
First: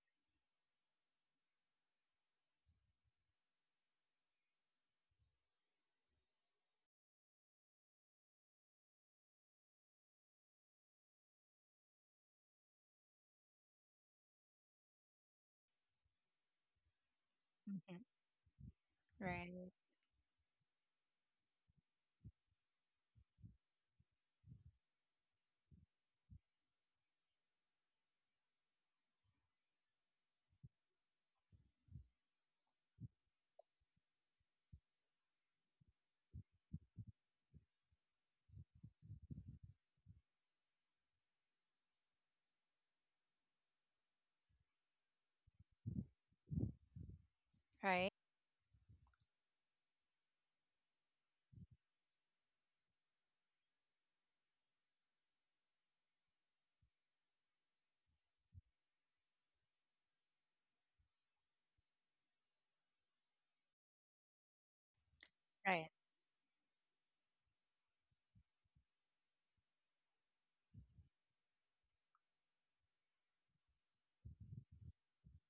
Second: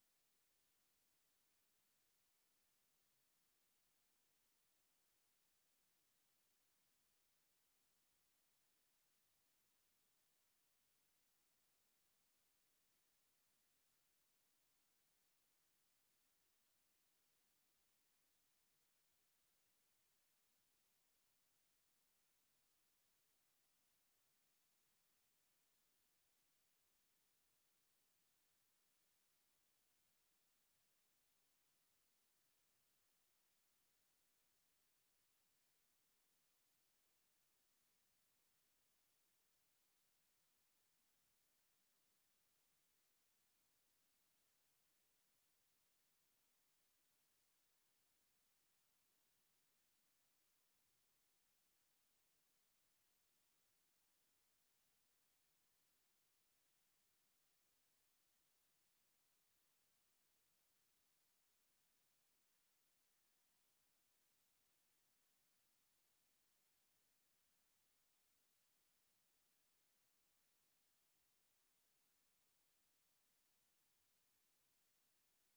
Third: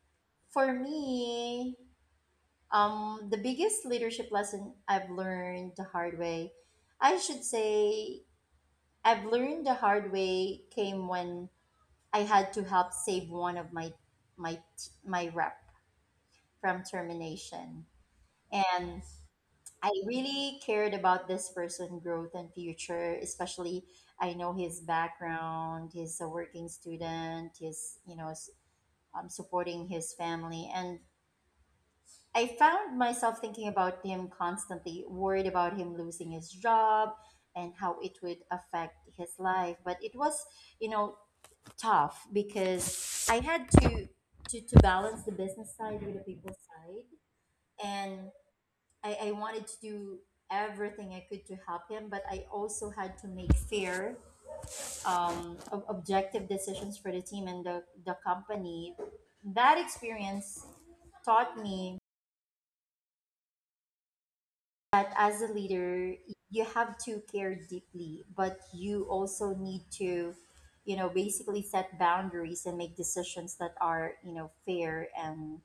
[SPEAKER 1] for me, um the biggest leadership lesson I've learned the hard way, I should say I've learned the hard way, came when I had to help save one of my my my rep from termination.
[SPEAKER 2] Hmm.
[SPEAKER 1] And
[SPEAKER 2] Right.
[SPEAKER 1] I really cared about this person' growth and future. Especially I know his background, he's a working student, he's, you know, s- um, supporting his family. And I found myself thinking about him constantly, worried about him losing his job and how it would affect his life. But it was, you know, tough because I had to to, to balance the business side with the people side.
[SPEAKER 2] Right.
[SPEAKER 1] And I, I wanted to do everything I could to help him, but I also had to make fair, um, ob- objective decisions for the team and the, the company. That experience taught me that as a
[SPEAKER 2] Right.
[SPEAKER 1] leader, you have to care deeply, but you also need to, you know, basically set boundaries and make decisions that are, you know, fair and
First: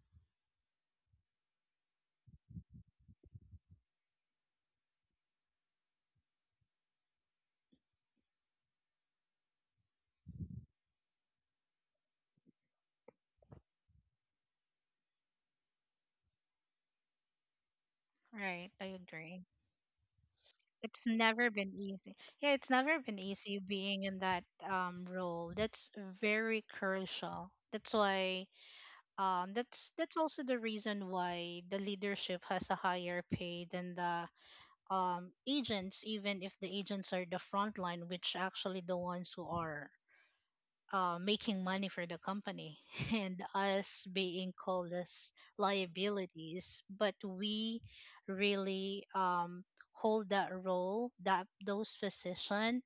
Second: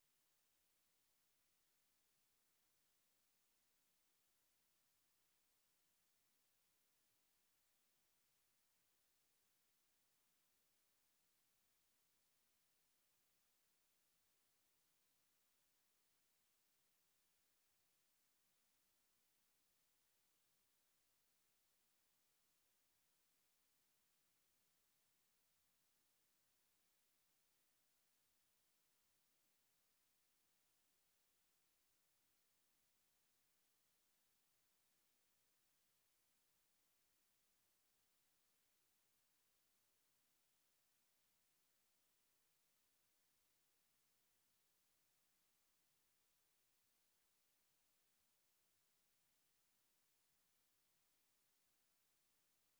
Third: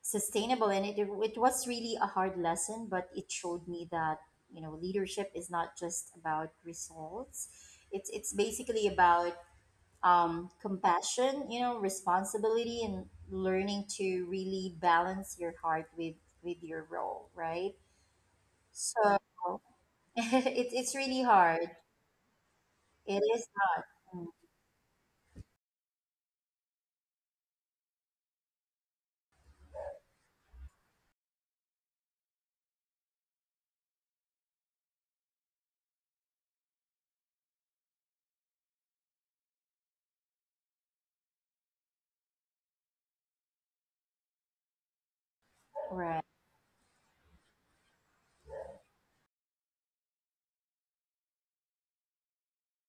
[SPEAKER 1] sustainable. And it, it was really a hard lesson, but it showed me that, you know, leadership is not just about results. It's it's basically about, um, compassion, you know, responsibility, and learning to really balance your heart with with your role, right?
[SPEAKER 2] Right. I
[SPEAKER 1] So
[SPEAKER 2] agree.
[SPEAKER 1] it, it's
[SPEAKER 2] It's
[SPEAKER 1] really
[SPEAKER 2] never
[SPEAKER 1] hard.
[SPEAKER 2] been easy. Yeah, it's never
[SPEAKER 1] It
[SPEAKER 2] been
[SPEAKER 1] is
[SPEAKER 2] easy
[SPEAKER 1] hard,
[SPEAKER 2] being in that um role. That's very crucial. That's why, um that's that's also the reason why the leadership has a higher pay than the um agents, even if the agents are the front line, which actually the ones who are uh, making money for the company and us being called as
[SPEAKER 1] right?
[SPEAKER 2] liabilities, but we really, um, hold that role, that those position,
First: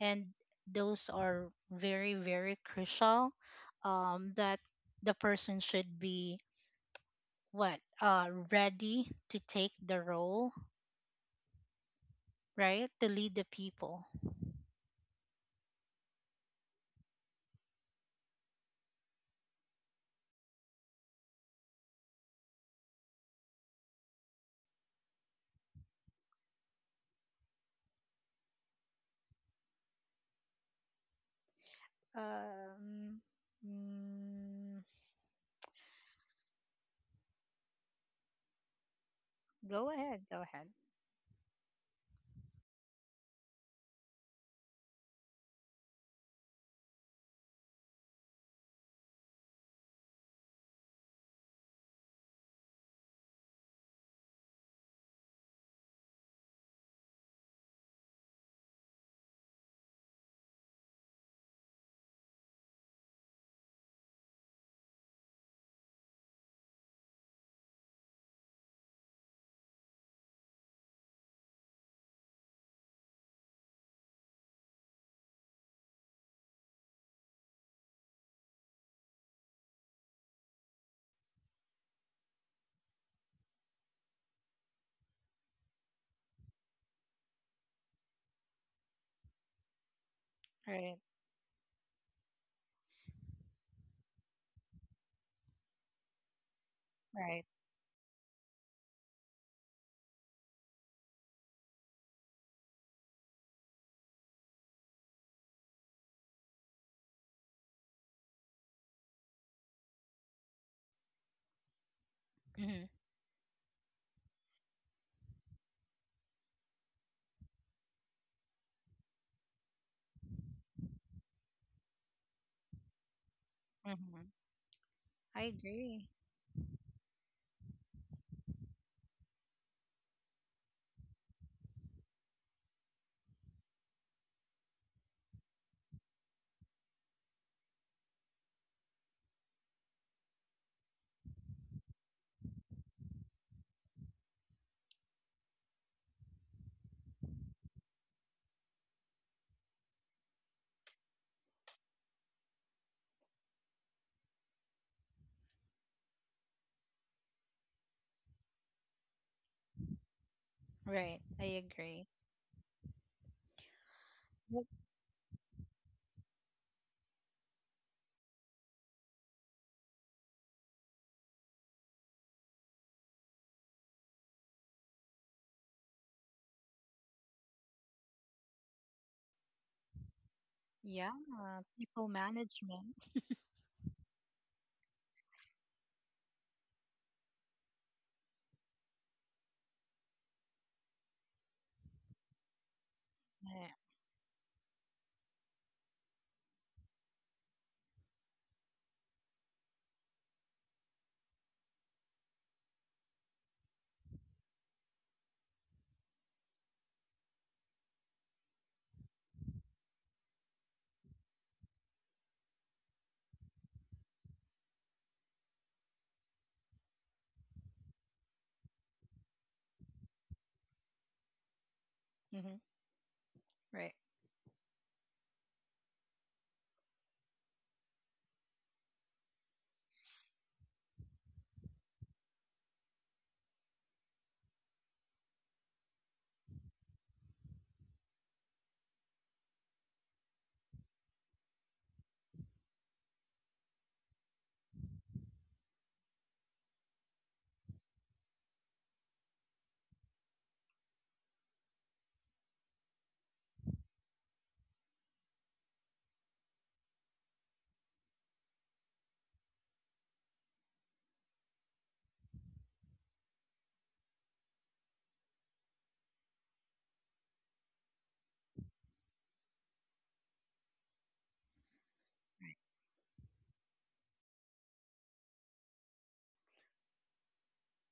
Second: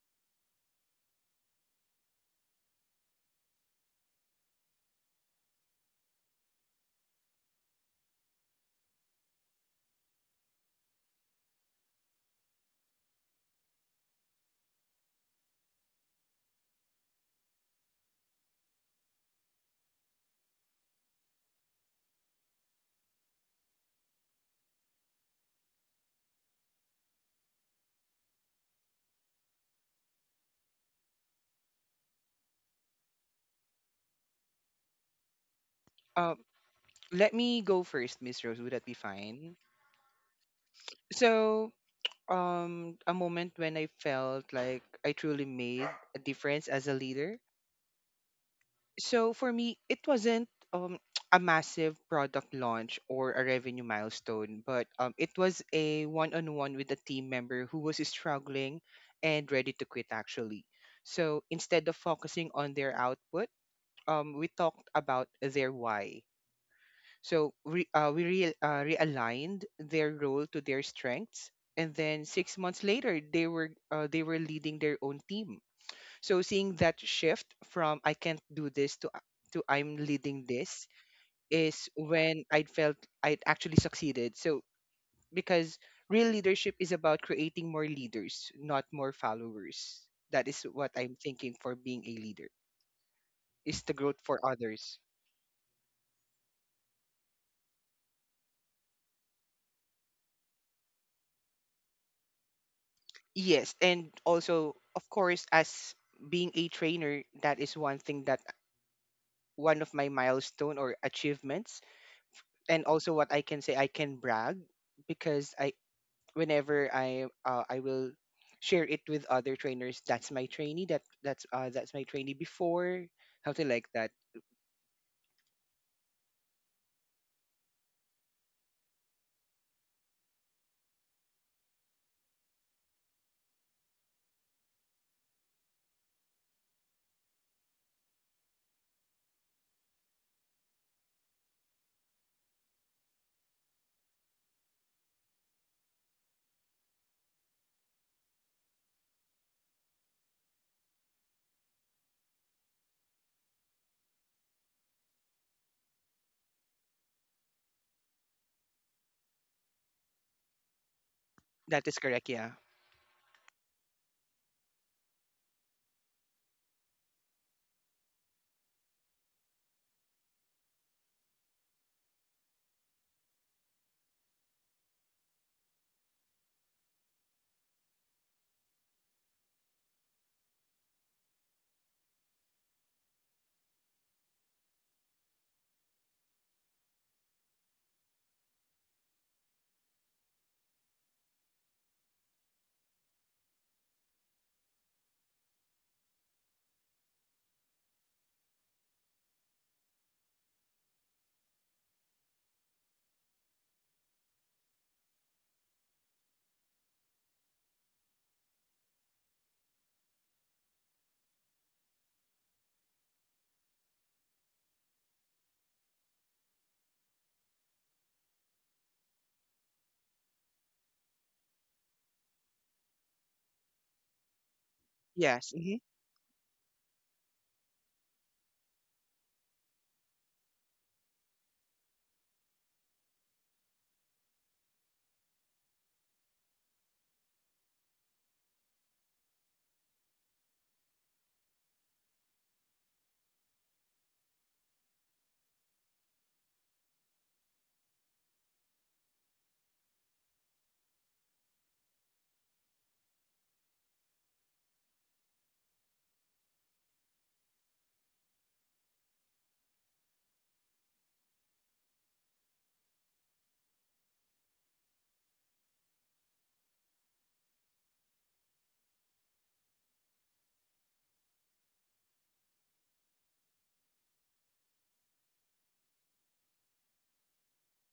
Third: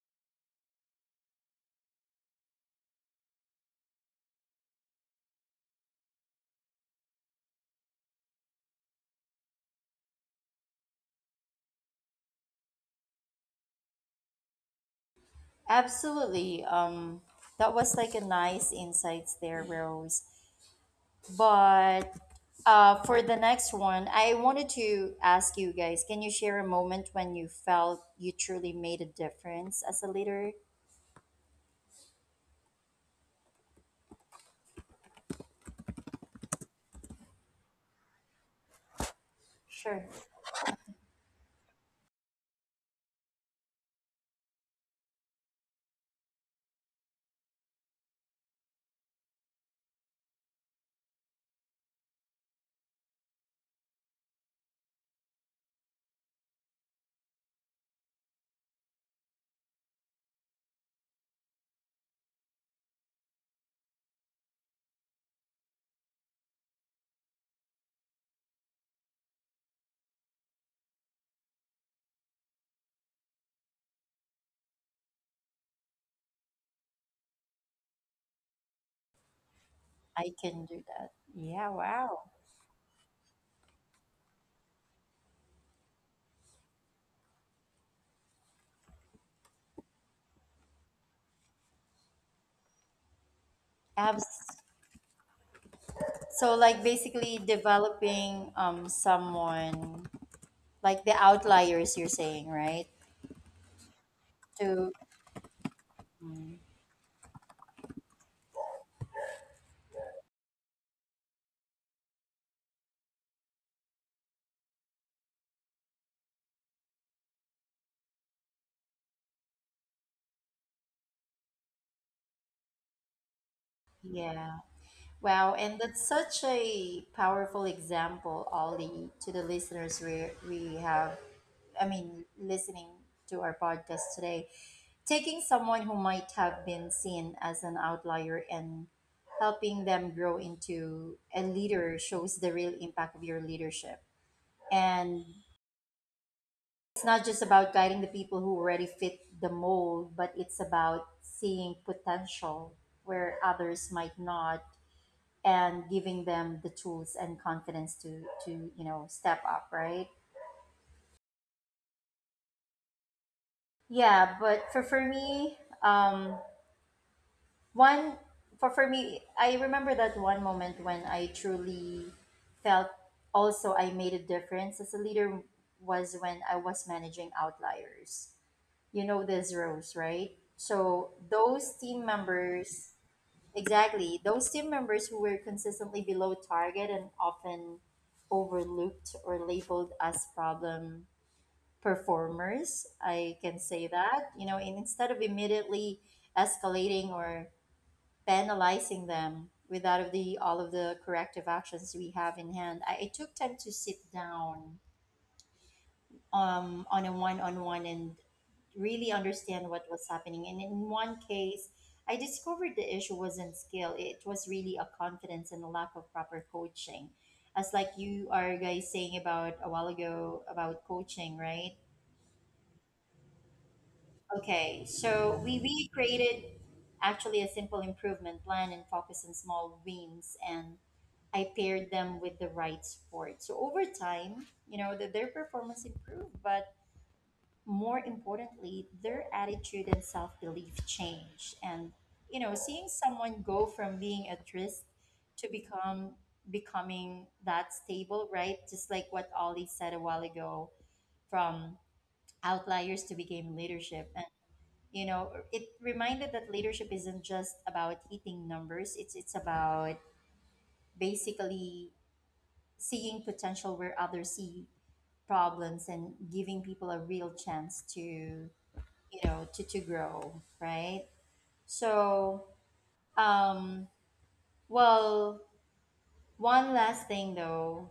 [SPEAKER 2] and those are very very crucial, um, that the person should be what uh, ready to take the role, right, to lead the people.
[SPEAKER 1] Absolutely. Um that was like a nice insights there, Rose. But Uh, for the next one, I wanted to ask you guys, can you share a moment when you felt you truly made a difference as a leader?
[SPEAKER 2] um, mm,
[SPEAKER 3] Um, let me go first, Miss Rose. Would that be fine?
[SPEAKER 2] Go
[SPEAKER 1] Sure,
[SPEAKER 2] ahead, go ahead.
[SPEAKER 3] So, um, a moment when I felt like I truly made a difference as a leader. So for me, it wasn't um, a massive product launch or a revenue milestone, but um, it was a one on one with a team member who was struggling and ready to quit, actually. So instead of focusing on their output, um, we talked about their why. So we, uh, we re- uh, realigned their role to their strengths. And then six months later, they were uh, they were leading their own team. So seeing that shift from I can't do this to to I'm
[SPEAKER 1] I
[SPEAKER 3] leading
[SPEAKER 1] can do
[SPEAKER 3] this
[SPEAKER 1] that. Yeah,
[SPEAKER 3] is
[SPEAKER 1] wow.
[SPEAKER 3] when I felt I actually succeeded. So because real leadership is about creating more leaders, not more followers. That is what
[SPEAKER 2] Right,
[SPEAKER 3] I'm thinking for being a leader. Is the growth
[SPEAKER 1] Abs
[SPEAKER 3] for others.
[SPEAKER 1] So like
[SPEAKER 2] right.
[SPEAKER 1] basically developing, um, someone like the outliers you're saying, right?
[SPEAKER 3] Yes, and also
[SPEAKER 1] To
[SPEAKER 3] of course as being a trainer, that is one thing that one of my milestone or achievements, and
[SPEAKER 2] Mhm.
[SPEAKER 3] also what I can say I can brag because I whenever I uh, I will share it with other trainers. That's my trainee. That that's uh, that's my trainee before, something like that.
[SPEAKER 2] Mm-hmm.
[SPEAKER 1] yeah.
[SPEAKER 2] I
[SPEAKER 1] Wow, and
[SPEAKER 2] agree.
[SPEAKER 1] that's such a powerful example, Ollie. To the listeners, we we have, I mean, listening to our podcast today, taking someone who might have been seen as an outlier and helping them grow into a leader shows the real impact of your leadership. And it's not just about guiding the people who already fit the mold, but it's about seeing potential where others might not, and giving them the tools and confidence to to you know, step up, right?
[SPEAKER 2] Right. I
[SPEAKER 3] That is
[SPEAKER 2] agree.
[SPEAKER 3] correct. Yeah.
[SPEAKER 1] Yeah,
[SPEAKER 2] But
[SPEAKER 1] but for for me, um One for for me, I remember that one moment when I truly felt, also, I made a difference as a leader was when I was managing outliers. You know this roles, right?
[SPEAKER 2] yeah,
[SPEAKER 1] So those
[SPEAKER 2] people
[SPEAKER 1] team members,
[SPEAKER 2] management.
[SPEAKER 1] exactly, those team members who were consistently below target and often overlooked or labeled as problem performers, I can
[SPEAKER 2] Yeah.
[SPEAKER 1] say that, you know. And instead of immediately escalating or penalizing them without the all of the corrective actions we have in hand, I, I took time to sit down, um, on a one-on-one, and really understand what was happening. And in one case, I discovered the issue wasn't skill; it was really a confidence and a lack of proper coaching. As like you are guys saying about a while ago about coaching, right?
[SPEAKER 2] Hmm. Right.
[SPEAKER 1] Okay, so
[SPEAKER 3] Yes.
[SPEAKER 1] we
[SPEAKER 3] Hmm.
[SPEAKER 1] we created actually a simple improvement plan and focus on small wins, and I paired them with the right sport. So over time, you know, that their performance improved, but more importantly, their attitude and self belief changed. And you know, seeing someone go from being at risk to become becoming that stable, right? Just like what Ollie said a while ago, from outliers to became leadership. And you know, it reminded that leadership isn't just about hitting numbers. It's it's about basically seeing potential where others see problems and giving people a real chance to, you know to to grow, right? So, um well one last thing though.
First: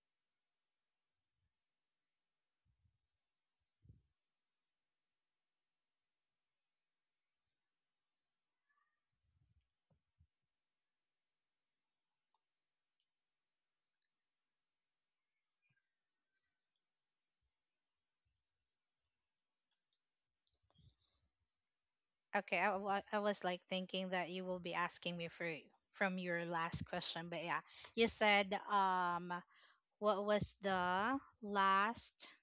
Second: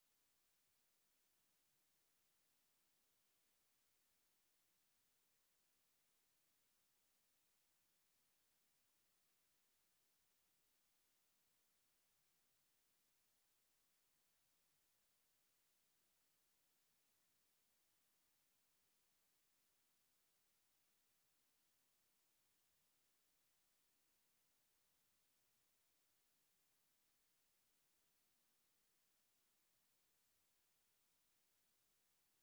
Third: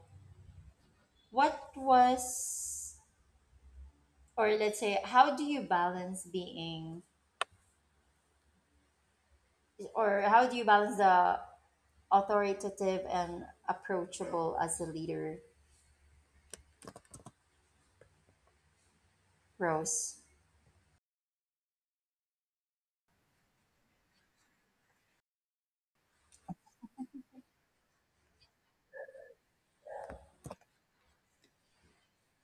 [SPEAKER 1] What was or Let's say, how do you balance being, or how do you balance the authoritative and approachable as a leader, Rose?
[SPEAKER 2] Okay. I, wa- I was like thinking that you will be asking me for from your last question, but yeah, you said, um, what was the last?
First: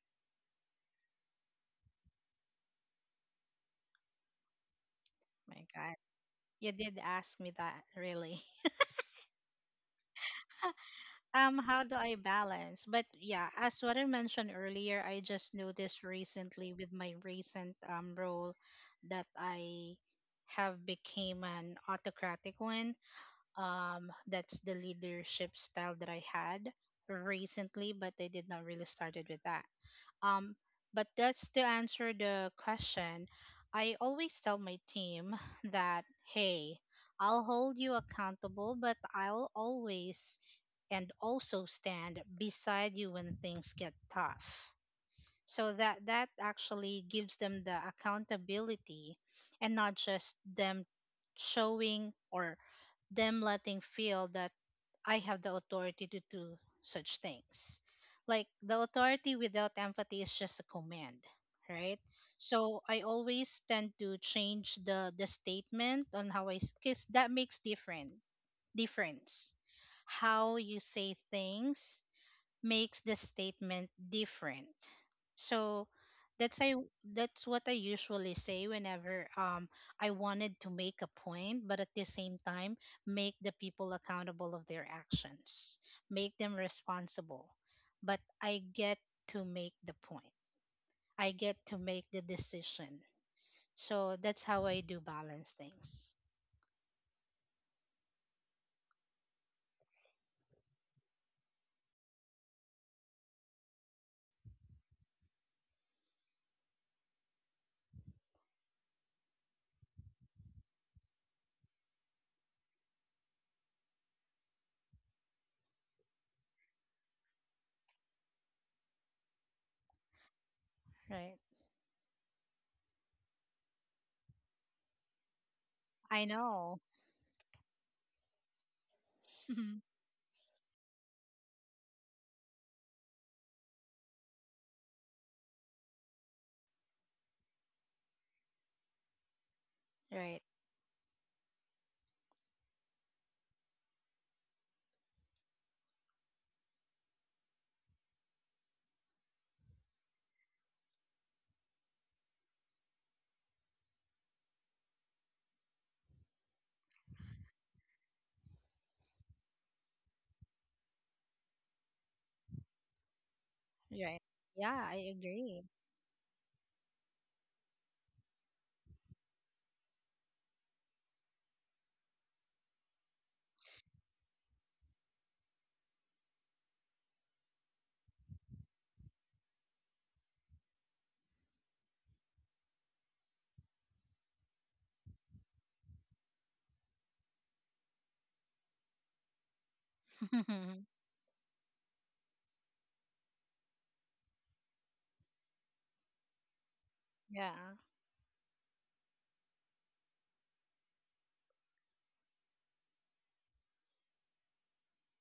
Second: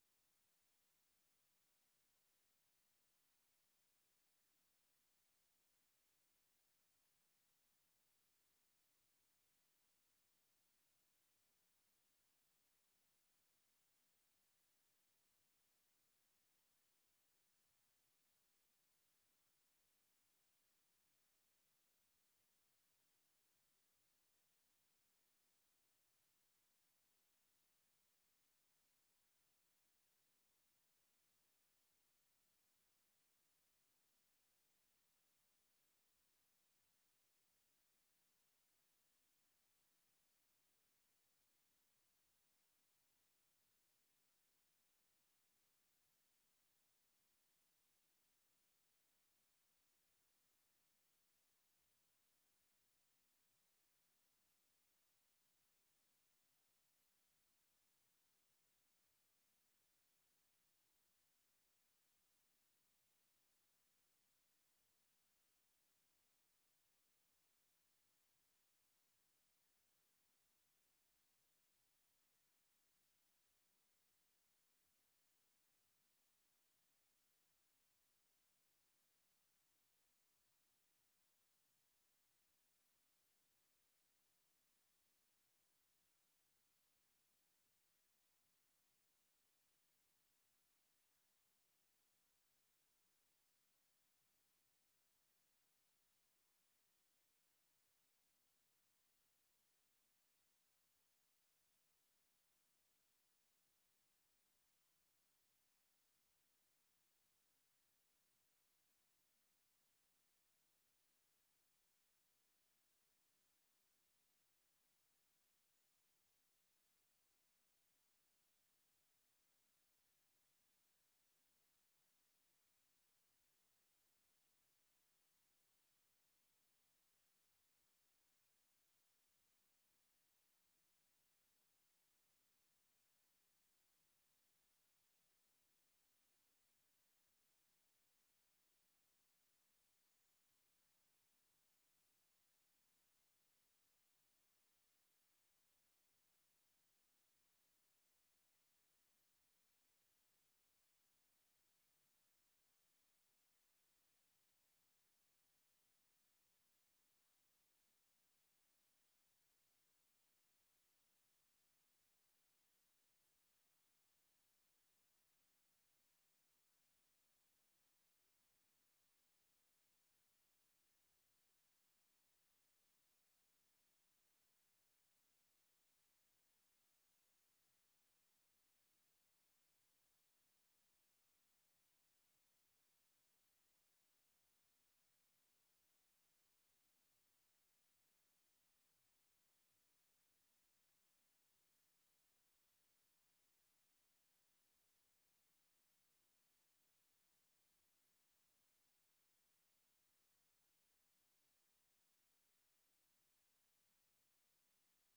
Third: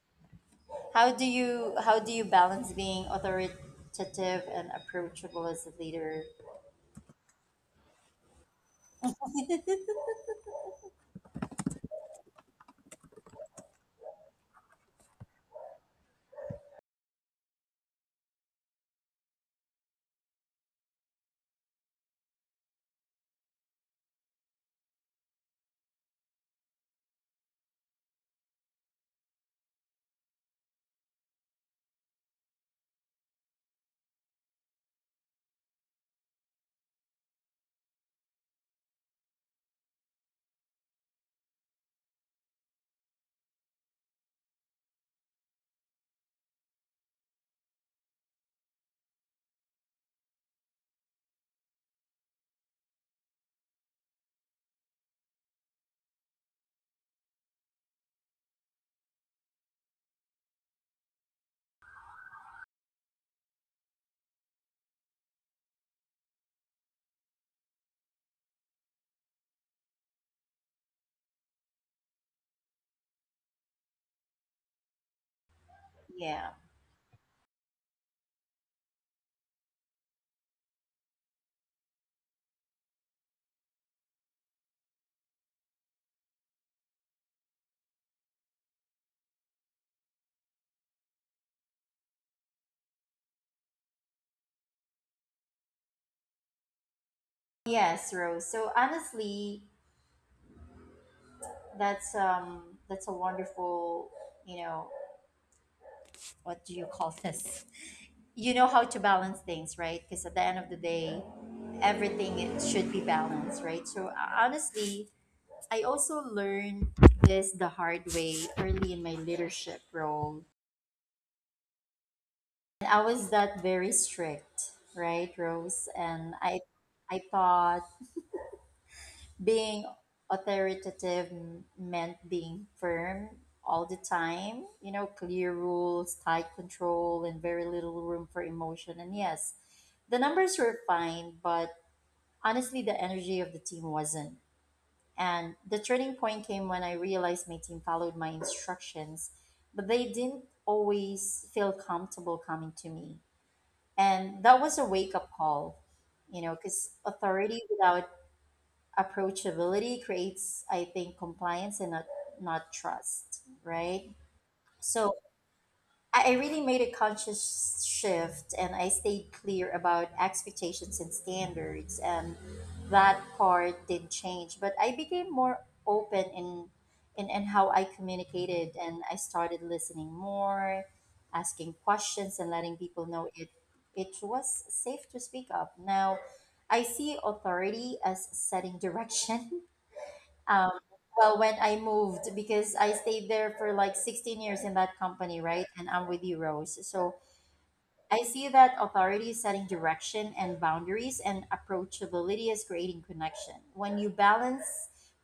[SPEAKER 1] How do you how do you balance being authoritative and approachable
[SPEAKER 2] My
[SPEAKER 1] as a
[SPEAKER 2] God,
[SPEAKER 1] leader?
[SPEAKER 2] you did ask me that really. Um how do I balance? But yeah, as what I mentioned earlier, I just noticed recently with my recent um role that I have became an autocratic one. Um that's the leadership style that I had recently, but I did not really started with that. um, but that's to answer the question. I always tell my team that, hey, I'll hold you accountable, but I'll always and also stand beside you when things get tough. So that that actually gives them the accountability and not just them showing or them letting feel that I have the authority to do such things. Like the authority without empathy is just a command, right? So I always tend to change the the statement on how I, because that makes different difference. How you say things makes the statement different. So
[SPEAKER 1] Yeah.
[SPEAKER 2] that's I that's what I usually say whenever, um I wanted to make a point, but at the same time make the people accountable of their actions, make them responsible. But I get to make the point. I get to make the decision. So that's how I do balance things.
[SPEAKER 1] Yes, Rose. So honestly, that's um that's a wonderful, you know, what do you call this? You know how to balance things, right? Because at the end of the day, everything it should be balanced, right? So, uh, honestly, I also learned this the hard way early in my leadership role.
[SPEAKER 2] Right.
[SPEAKER 1] And I was that very strict, right, Rose?
[SPEAKER 2] I
[SPEAKER 1] And I
[SPEAKER 2] know.
[SPEAKER 1] I thought being authoritative m- meant being firm all the time, you know, clear rules, tight control, and very little room for emotion. And yes, the
[SPEAKER 2] Right.
[SPEAKER 1] numbers were fine, but honestly, the energy of the team wasn't. And the turning point came when I realized my team followed my instructions, but they didn't always feel comfortable coming to me. And that was a wake up call, you know, because authority without approachability creates, I think, compliance and not not trust, right?
[SPEAKER 2] Right. Yeah,
[SPEAKER 1] So
[SPEAKER 2] I
[SPEAKER 1] i
[SPEAKER 2] agree.
[SPEAKER 1] I really made a conscious shift, and I stayed clear about expectations and standards, and that part didn't change, but I became more open in in, in how I communicated, and I started listening more, asking questions, and letting people know it it was safe to speak up. Now I see authority as setting direction. um, well, when I moved, because I stayed there for like sixteen years in that company, right? And I'm with you, Rose. So
[SPEAKER 2] Yeah.
[SPEAKER 1] I see that authority is setting direction and boundaries, and approachability is creating connection. When you balance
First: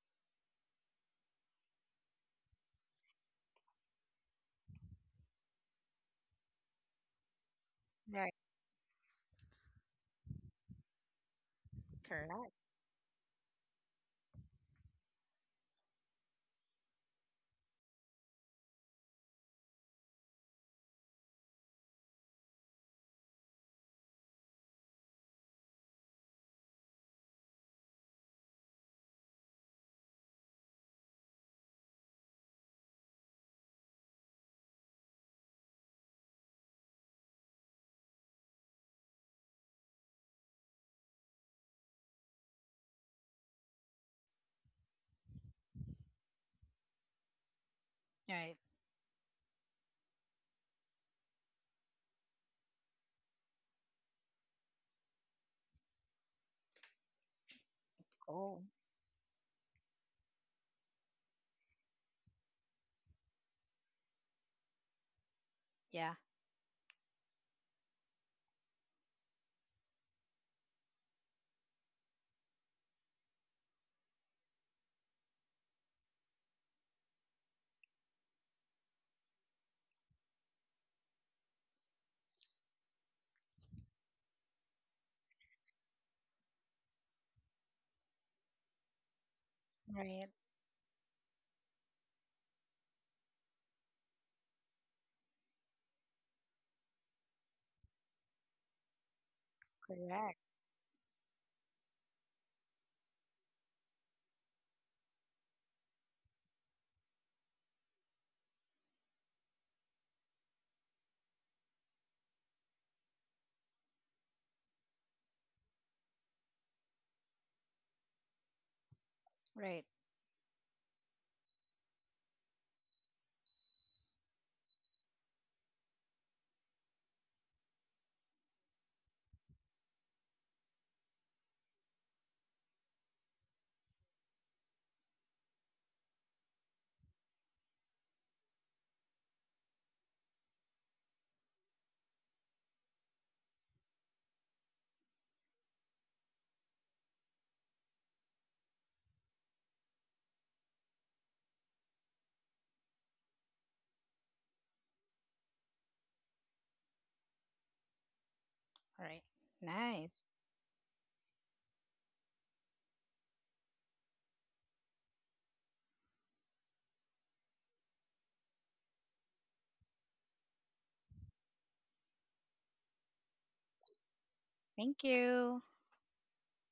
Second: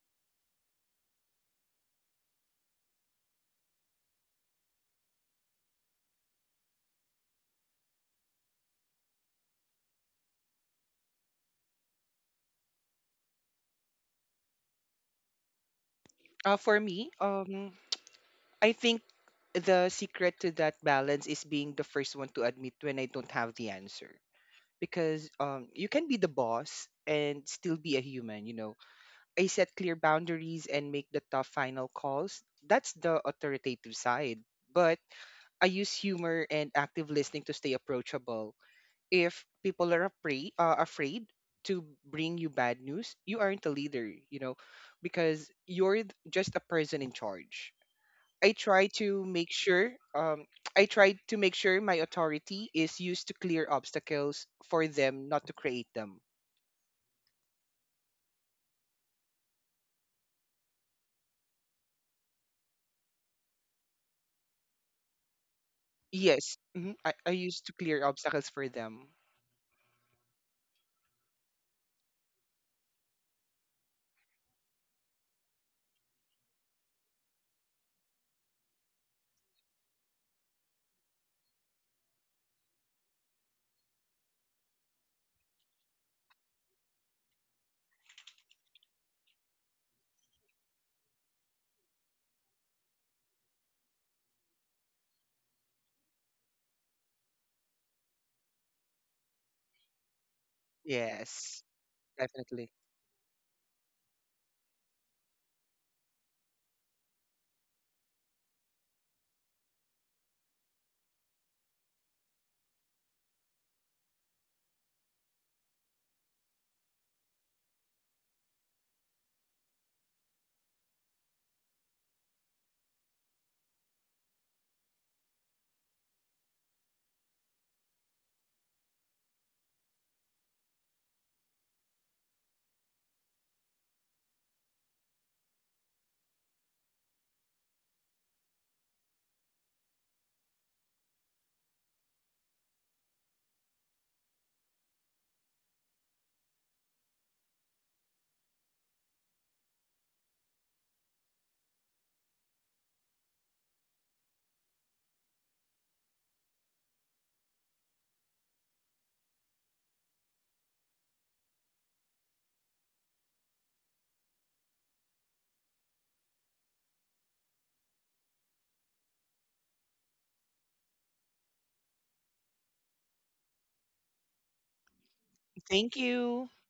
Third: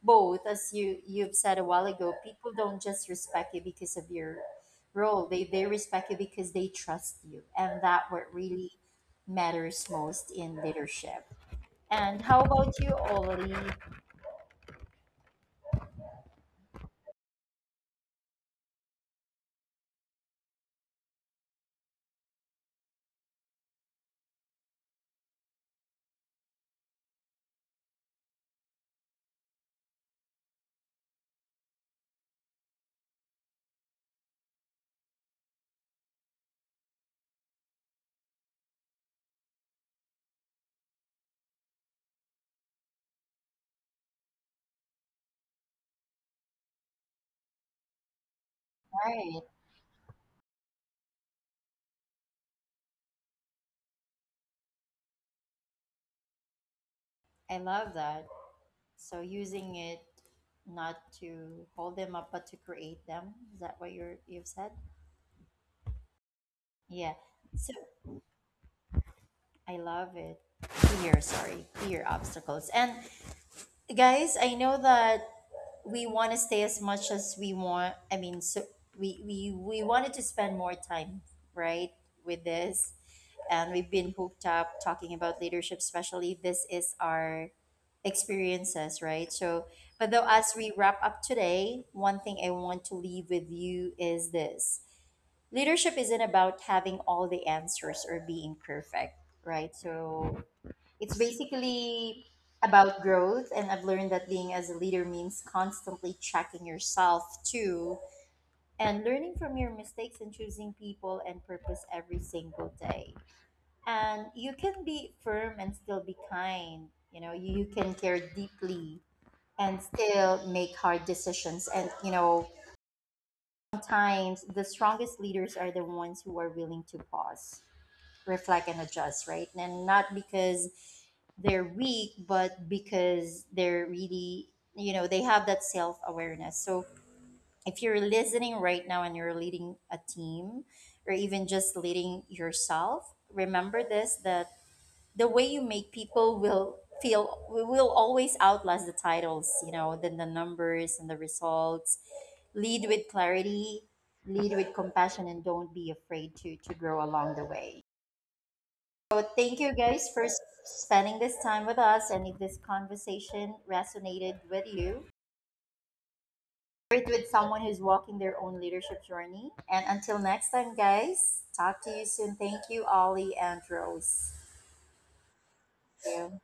[SPEAKER 1] both, as you you've said a while ago, people don't just respect you because of your role; they they respect you because they trust you, and that what
[SPEAKER 2] Right.
[SPEAKER 1] really matters most in leadership. And how
[SPEAKER 2] Correct.
[SPEAKER 1] about you, Ollie?
[SPEAKER 3] Uh, for me, um, I think the secret to that balance is being the first one to admit when I don't have the answer because um you can be the boss and still be a human. You know, I set clear boundaries and make the tough final calls. That's the authoritative side. But I use humor and active listening to stay approachable. If people are afraid, uh, afraid to bring you bad news, you aren't a leader, you know, because you're th- just a person in charge. I
[SPEAKER 2] Right.
[SPEAKER 3] try to
[SPEAKER 1] Right,
[SPEAKER 3] make sure, um, I try to make sure my authority is used to clear obstacles for them, not to create them.
[SPEAKER 1] I love that.
[SPEAKER 2] Cool.
[SPEAKER 1] So using it not to hold them up but to create them. Is that what you're you've said?
[SPEAKER 2] Yeah.
[SPEAKER 3] Yes, mhm, I,
[SPEAKER 1] Yeah.
[SPEAKER 3] I used to
[SPEAKER 1] So
[SPEAKER 3] clear obstacles for them.
[SPEAKER 1] I love it. Fear, sorry, fear obstacles. And guys, I know that we want to stay as much as we want. I mean, so we we we wanted to spend more time, right, with this. And we've been hooked up talking about leadership, especially this is our experiences, right? So, but though,
[SPEAKER 2] Right.
[SPEAKER 1] as we wrap up today, one thing I want to leave with you is this: leadership isn't about having all the answers or being perfect, right?
[SPEAKER 2] Correct.
[SPEAKER 1] So, it's
[SPEAKER 3] Yes,
[SPEAKER 1] basically
[SPEAKER 3] definitely.
[SPEAKER 1] about growth. And I've learned that being as a leader means constantly checking yourself too, and learning from your mistakes, and choosing people and purpose every single day. And you can be firm and still be kind, you know, you can care deeply and
[SPEAKER 2] Right.
[SPEAKER 1] still make hard decisions. And you know, sometimes the strongest leaders are the ones who are willing to pause, reflect, and adjust, right? And not because they're weak, but because they're really, you know, they have that self-awareness. So if you're listening right now and you're leading a team or even just leading yourself, remember this: that the way you make people will feel we will always outlast the titles, you know, then the numbers and the results. Lead with clarity, lead with compassion, and don't be afraid to to grow along the way.
[SPEAKER 2] Right.
[SPEAKER 1] So thank you
[SPEAKER 2] Nice.
[SPEAKER 1] guys for s- spending this time with us. And if this conversation resonated with you, share it with someone who's walking their own leadership journey. And until next time guys, talk to you soon. Thank you, Ollie and Rose.
[SPEAKER 2] Thank you.
[SPEAKER 3] Thank you.
[SPEAKER 1] Thank you.